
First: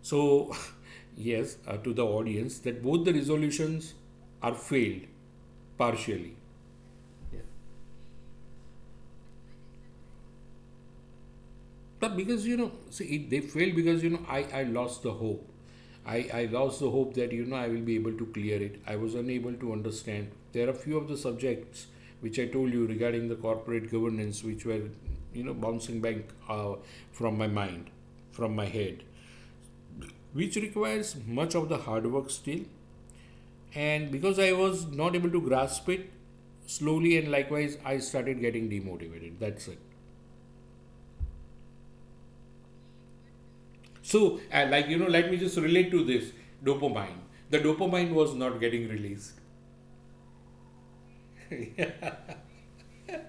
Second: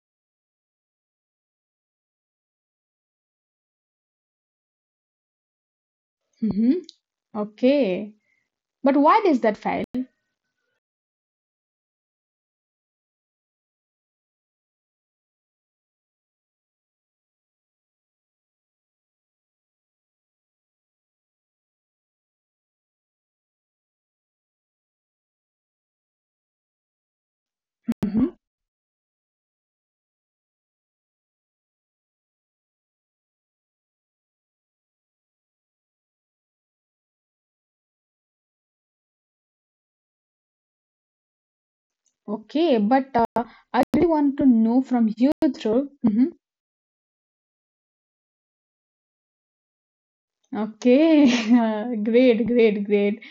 Speaker 2: So, yes, to the audience, that both the resolutions are failed partially.
Speaker 1: mhm. Okay, but why does that fail?
Speaker 2: But because, you know, see, it, they failed because, you know, I lost the hope. I lost the hope that, you know, I will be able to clear it. I was unable to understand. There are few of the subjects which I told you regarding the corporate governance which were, you know, bouncing back uh, from my mind,
Speaker 1: Mhm.
Speaker 2: from my head, which requires much of the hard work still. And because I was not able to grasp it, slowly and likewise, I started getting demotivated. That's it.
Speaker 1: Okay, but I really want
Speaker 2: So,
Speaker 1: to know
Speaker 2: like, you know,
Speaker 1: from
Speaker 2: let
Speaker 1: you,
Speaker 2: me just
Speaker 1: through.
Speaker 2: relate to this dopamine. The dopamine was not getting released.
Speaker 1: Okay, great, great, great.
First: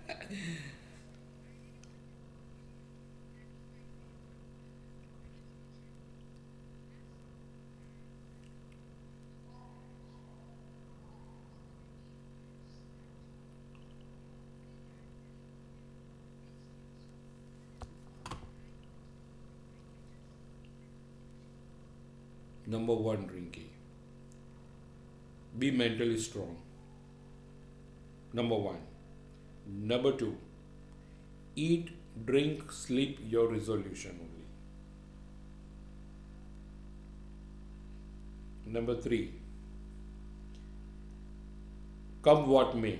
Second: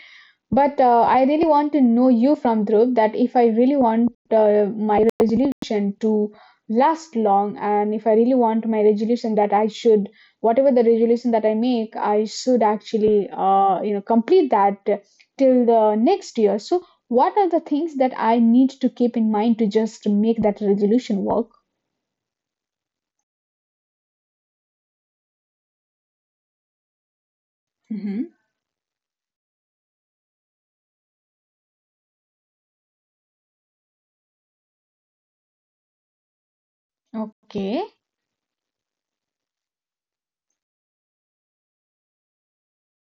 Speaker 1: But I really want to know you from Dhruv that if I really want my resolution to last long, and if I really want my resolution that I should, whatever the resolution that I make, I should actually, complete that till the next year. So, what are the things that I need to keep in mind to just make that resolution work?
Speaker 2: Number 1, Rinki, be mentally strong.
Speaker 1: Hmm.
Speaker 2: Number 1. Number 2, eat, drink, sleep your resolution only.
Speaker 1: Okay,
Speaker 2: Number 3, come what may,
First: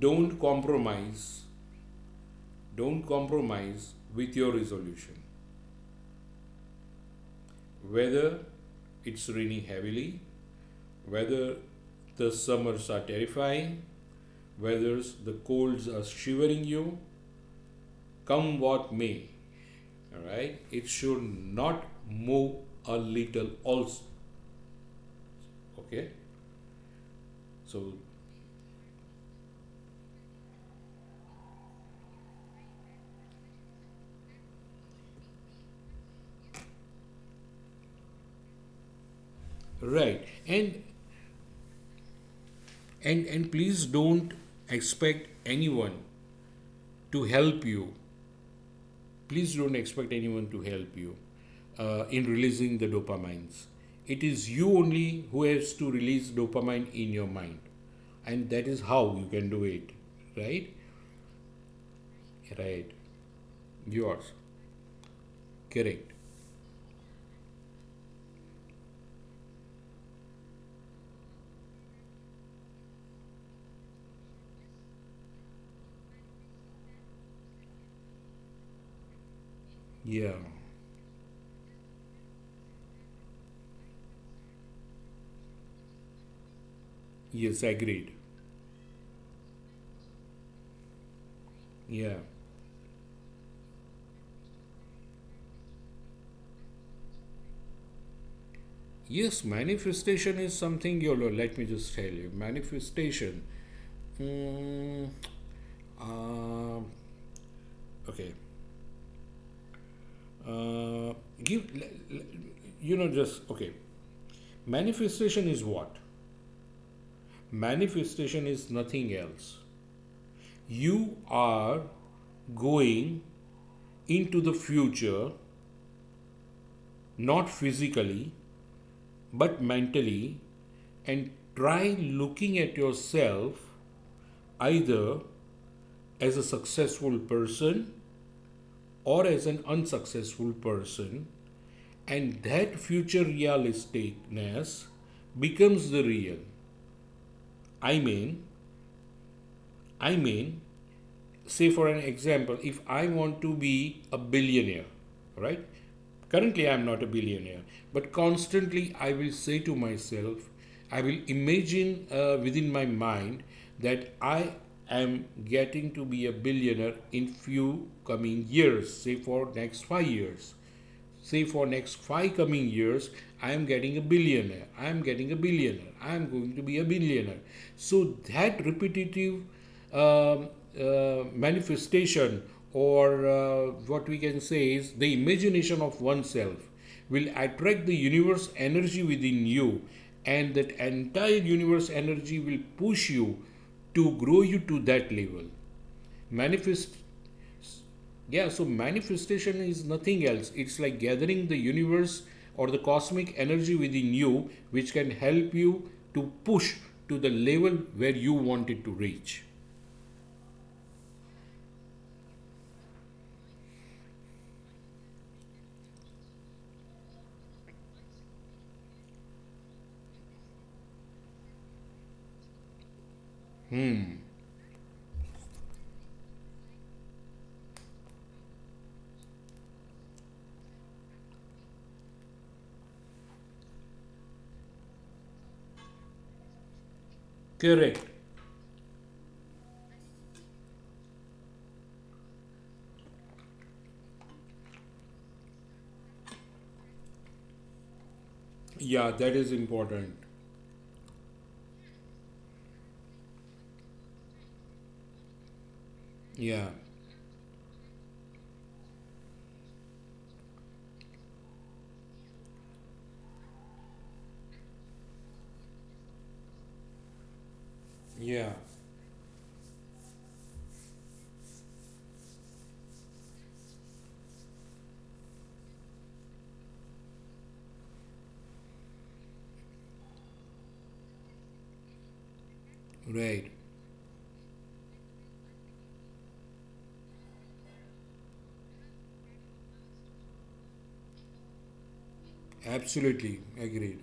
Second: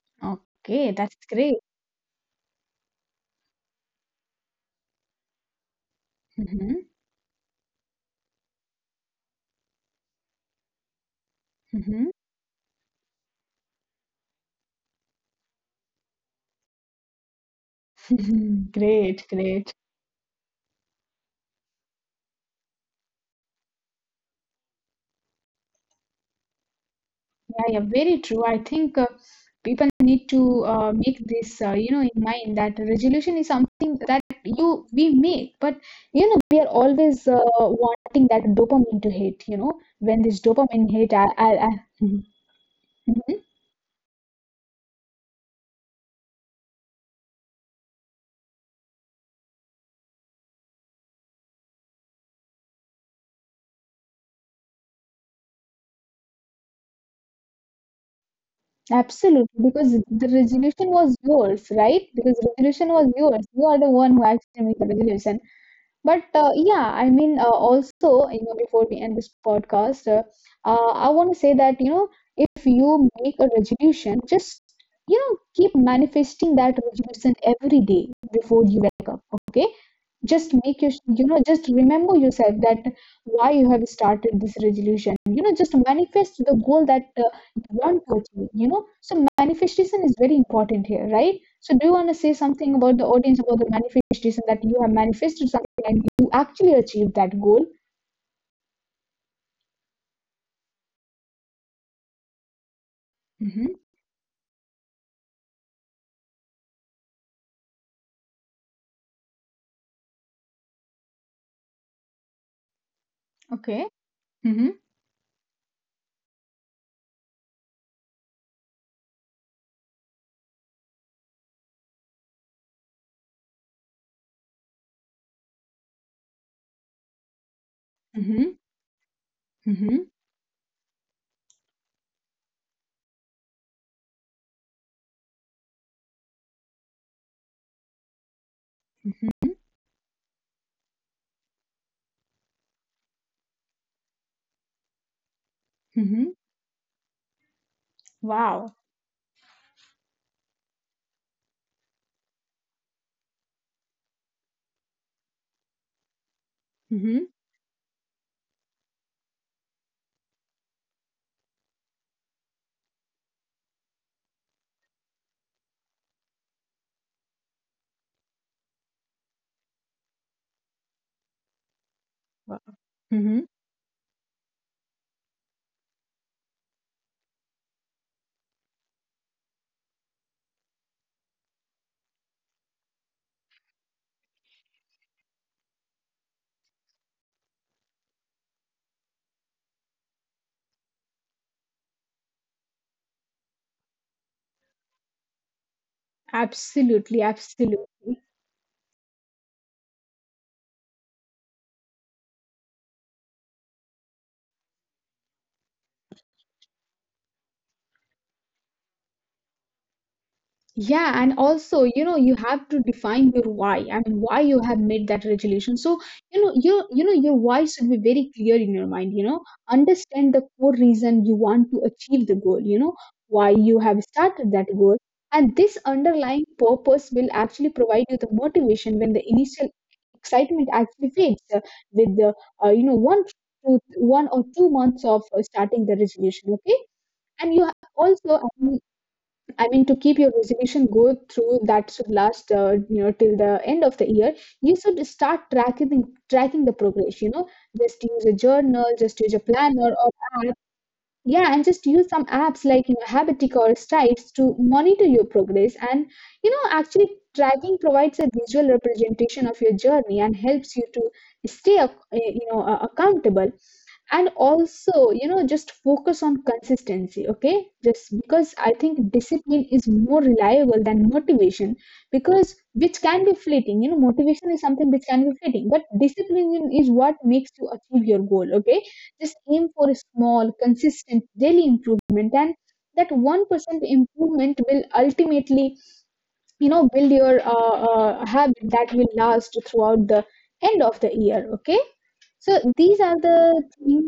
Speaker 2: don't
Speaker 1: okay, that's
Speaker 2: compromise.
Speaker 1: great.
Speaker 2: Don't compromise with your resolution.
Speaker 1: Hmm.
Speaker 2: Whether it's raining heavily, whether
Speaker 1: Hmm.
Speaker 2: the summers are terrifying, whether the colds are shivering you, come what
Speaker 1: Great,
Speaker 2: may,
Speaker 1: great.
Speaker 2: all right, it should not move a little also. Okay,
Speaker 1: Yeah, yeah,
Speaker 2: so
Speaker 1: very true. I think people need to make this, in mind that resolution is something that you we make, but you know, we are always wanting that dopamine to hit. You know, when
Speaker 2: right,
Speaker 1: this
Speaker 2: and
Speaker 1: dopamine hit, I Mhm.
Speaker 2: and
Speaker 1: Mhm.
Speaker 2: and please don't expect anyone to help you. Please don't expect anyone to help you in releasing the dopamines. It is you only who has to release dopamine in your mind, and that is how you can
Speaker 1: Absolutely,
Speaker 2: do
Speaker 1: because
Speaker 2: it,
Speaker 1: the
Speaker 2: right?
Speaker 1: resolution was yours, right? Because resolution
Speaker 2: Right.
Speaker 1: was yours. You are the one who
Speaker 2: Yours.
Speaker 1: actually made the resolution.
Speaker 2: Correct.
Speaker 1: But yeah, I mean, also, you know, before we end this podcast, I want to say that, you know, if you make a resolution, just, you know, keep manifesting that resolution every day before you wake up, okay?
Speaker 2: Yeah.
Speaker 1: Just make your you know just remember yourself that why you have started this resolution. You know, just manifest the goal that
Speaker 2: Yes,
Speaker 1: you want
Speaker 2: agreed.
Speaker 1: to achieve, you know. So manifestation is very important here, right? So do you want to
Speaker 2: Yeah.
Speaker 1: say something about the audience about the manifestation that you have manifested something and you actually achieved that goal?
Speaker 2: Yes, manifestation is something YOLO. Let me just tell you. Manifestation.
Speaker 1: Mm-hmm.
Speaker 2: Um okay. Uh, give, you know, just, okay.
Speaker 1: Okay. Mm-hmm.
Speaker 2: Manifestation is what? Manifestation is nothing else. You are going into the future, not physically,
Speaker 1: Mm-hmm.
Speaker 2: but
Speaker 1: Mm-hmm.
Speaker 2: mentally, and try looking at yourself either as a successful person or
Speaker 1: Mm-hmm.
Speaker 2: as an unsuccessful person, and that future realisticness becomes the
Speaker 1: Mm-hmm.
Speaker 2: real. I mean,
Speaker 1: Wow.
Speaker 2: I mean, say for an example, if I want to be a billionaire, right? Currently, I'm not a
Speaker 1: Mm-hmm.
Speaker 2: billionaire, but constantly I will say to myself, I will imagine within my mind that I am getting to be a billionaire in few coming years, say for next 5 years, say for next five
Speaker 1: Wow.
Speaker 2: coming years
Speaker 1: Mm-hmm.
Speaker 2: I am getting a billionaire, I am getting a billionaire, I am going to be a billionaire. So that repetitive um, manifestation or what we can say is the imagination of oneself will attract the universe energy within you, and that entire universe energy will push you to grow you to that level. Manifest.
Speaker 1: Absolutely, absolutely.
Speaker 2: Yeah, so manifestation is nothing else. It's like gathering the universe or the cosmic energy within you, which can help you to push to the level where you want it to reach.
Speaker 1: Yeah, and also, you know, you have to define your why and why you have made that resolution. So, you know, your why should be very clear in your mind, you know. Understand the core reason you want to achieve the goal, you know, why you have started that goal. And this underlying purpose will actually provide you the motivation when the initial excitement actually fades with the one to one or two months of starting the resolution, okay? And you
Speaker 2: Correct.
Speaker 1: also I mean, to keep your resolution go through that should last, till the end of the year, you should start tracking the progress. You know, just use a journal, just
Speaker 2: Yeah,
Speaker 1: use a
Speaker 2: that is
Speaker 1: planner or
Speaker 2: important.
Speaker 1: app. Yeah, and just use some apps like you know Habitic or Stripes to monitor your progress. And you know,
Speaker 2: Yeah,
Speaker 1: actually, tracking provides a visual representation of your journey and helps you to stay, accountable, and also you know just focus on consistency, okay? Just because
Speaker 2: yeah,
Speaker 1: I think discipline is more reliable than motivation, because which can be fleeting. You know, motivation is something which can be fleeting, but discipline is what makes you achieve your goal, okay? Just aim for a small consistent daily improvement, and that
Speaker 2: right.
Speaker 1: 1% improvement will ultimately you know build your habit that will last throughout the end of the year, okay? So these are the
Speaker 2: Absolutely
Speaker 1: thing,
Speaker 2: agreed.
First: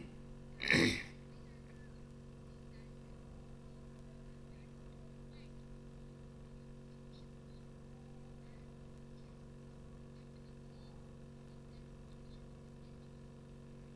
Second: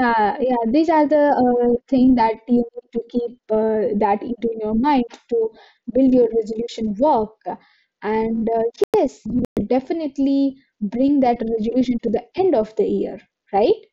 Speaker 1: yeah, yeah, these are the thing that you need to keep that into your mind to build your resolution work. And yes, you will definitely bring that resolution to the end of the year, right?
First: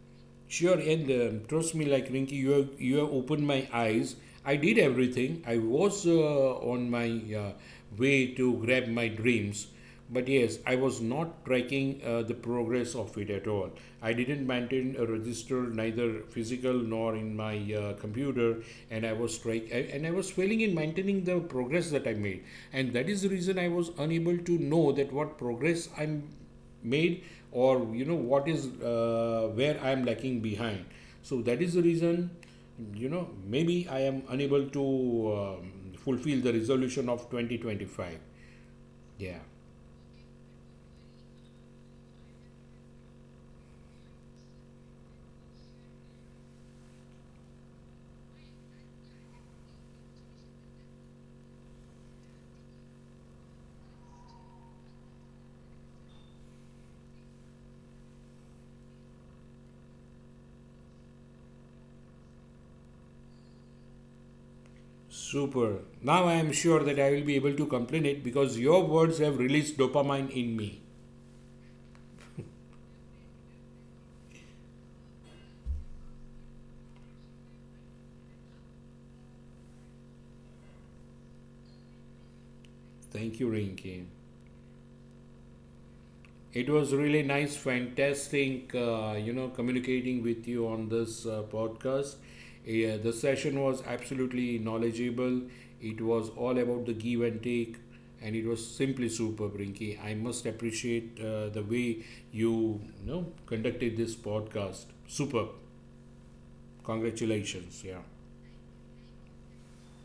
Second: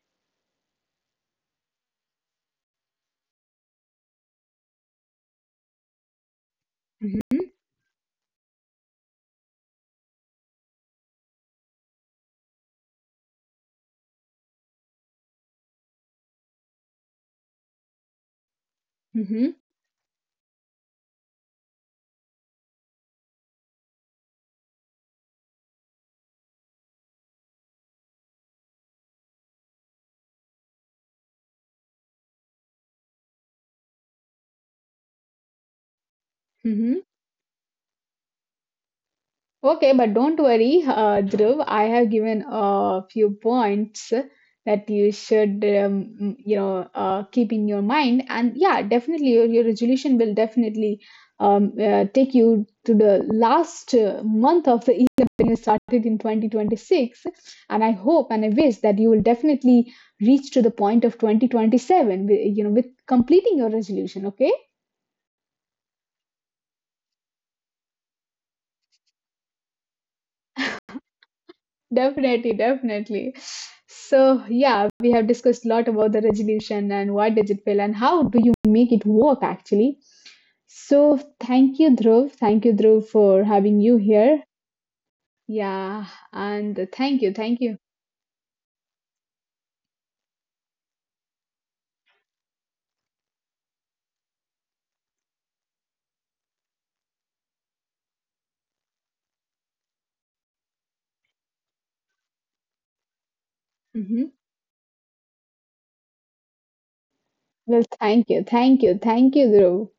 Speaker 2: Sure, and trust me, like Rinky, you have opened my eyes. I did everything. I was on my
Speaker 1: Mm-hmm.
Speaker 2: way to grab my dreams, but yes, I was not tracking the progress of it at all. I didn't maintain a register, neither physical nor in my computer, and I was
Speaker 1: Mm-hmm.
Speaker 2: track I- and I was failing in maintaining the progress that I made, and that is the reason I was unable to know that what progress I'm made, or you know what is, where I am lacking behind. So that is the reason, you know, maybe I am unable to fulfill the
Speaker 1: Mm-hmm.
Speaker 2: resolution of 2025. Yeah.
Speaker 1: Okay, but don't worry, Dhruv. I have given a few points that you should, keep in your mind. And yeah, definitely, your resolution will definitely take you to the last month of the year when you started in 2026. And I hope and I wish that you will definitely reach to the point of 2027, you know, with completing your resolution. Okay.
Speaker 2: Super. Now I am sure that I will be able to complete it because your words have released dopamine in me.
Speaker 1: Definitely, definitely. So, yeah, we have discussed a lot about the resolution and why does it fail, and how do you make it work actually. So, thank you, Dhruv. Thank you, Dhruv,
Speaker 2: Thank you,
Speaker 1: for having you
Speaker 2: Rinki.
Speaker 1: here. Yeah,
Speaker 2: It
Speaker 1: and
Speaker 2: was really
Speaker 1: thank you,
Speaker 2: nice,
Speaker 1: thank you.
Speaker 2: fantastic, you know, communicating with you on this podcast. Yeah, the session was absolutely knowledgeable. It was all about the give and take, and it was simply superb, Brinky. I must appreciate the way you, you know, conducted this
Speaker 1: Hmm.
Speaker 2: podcast. Super. Congratulations.
Speaker 1: Well,
Speaker 2: Yeah.
Speaker 1: thank you, thank you, thank you, Dhruv.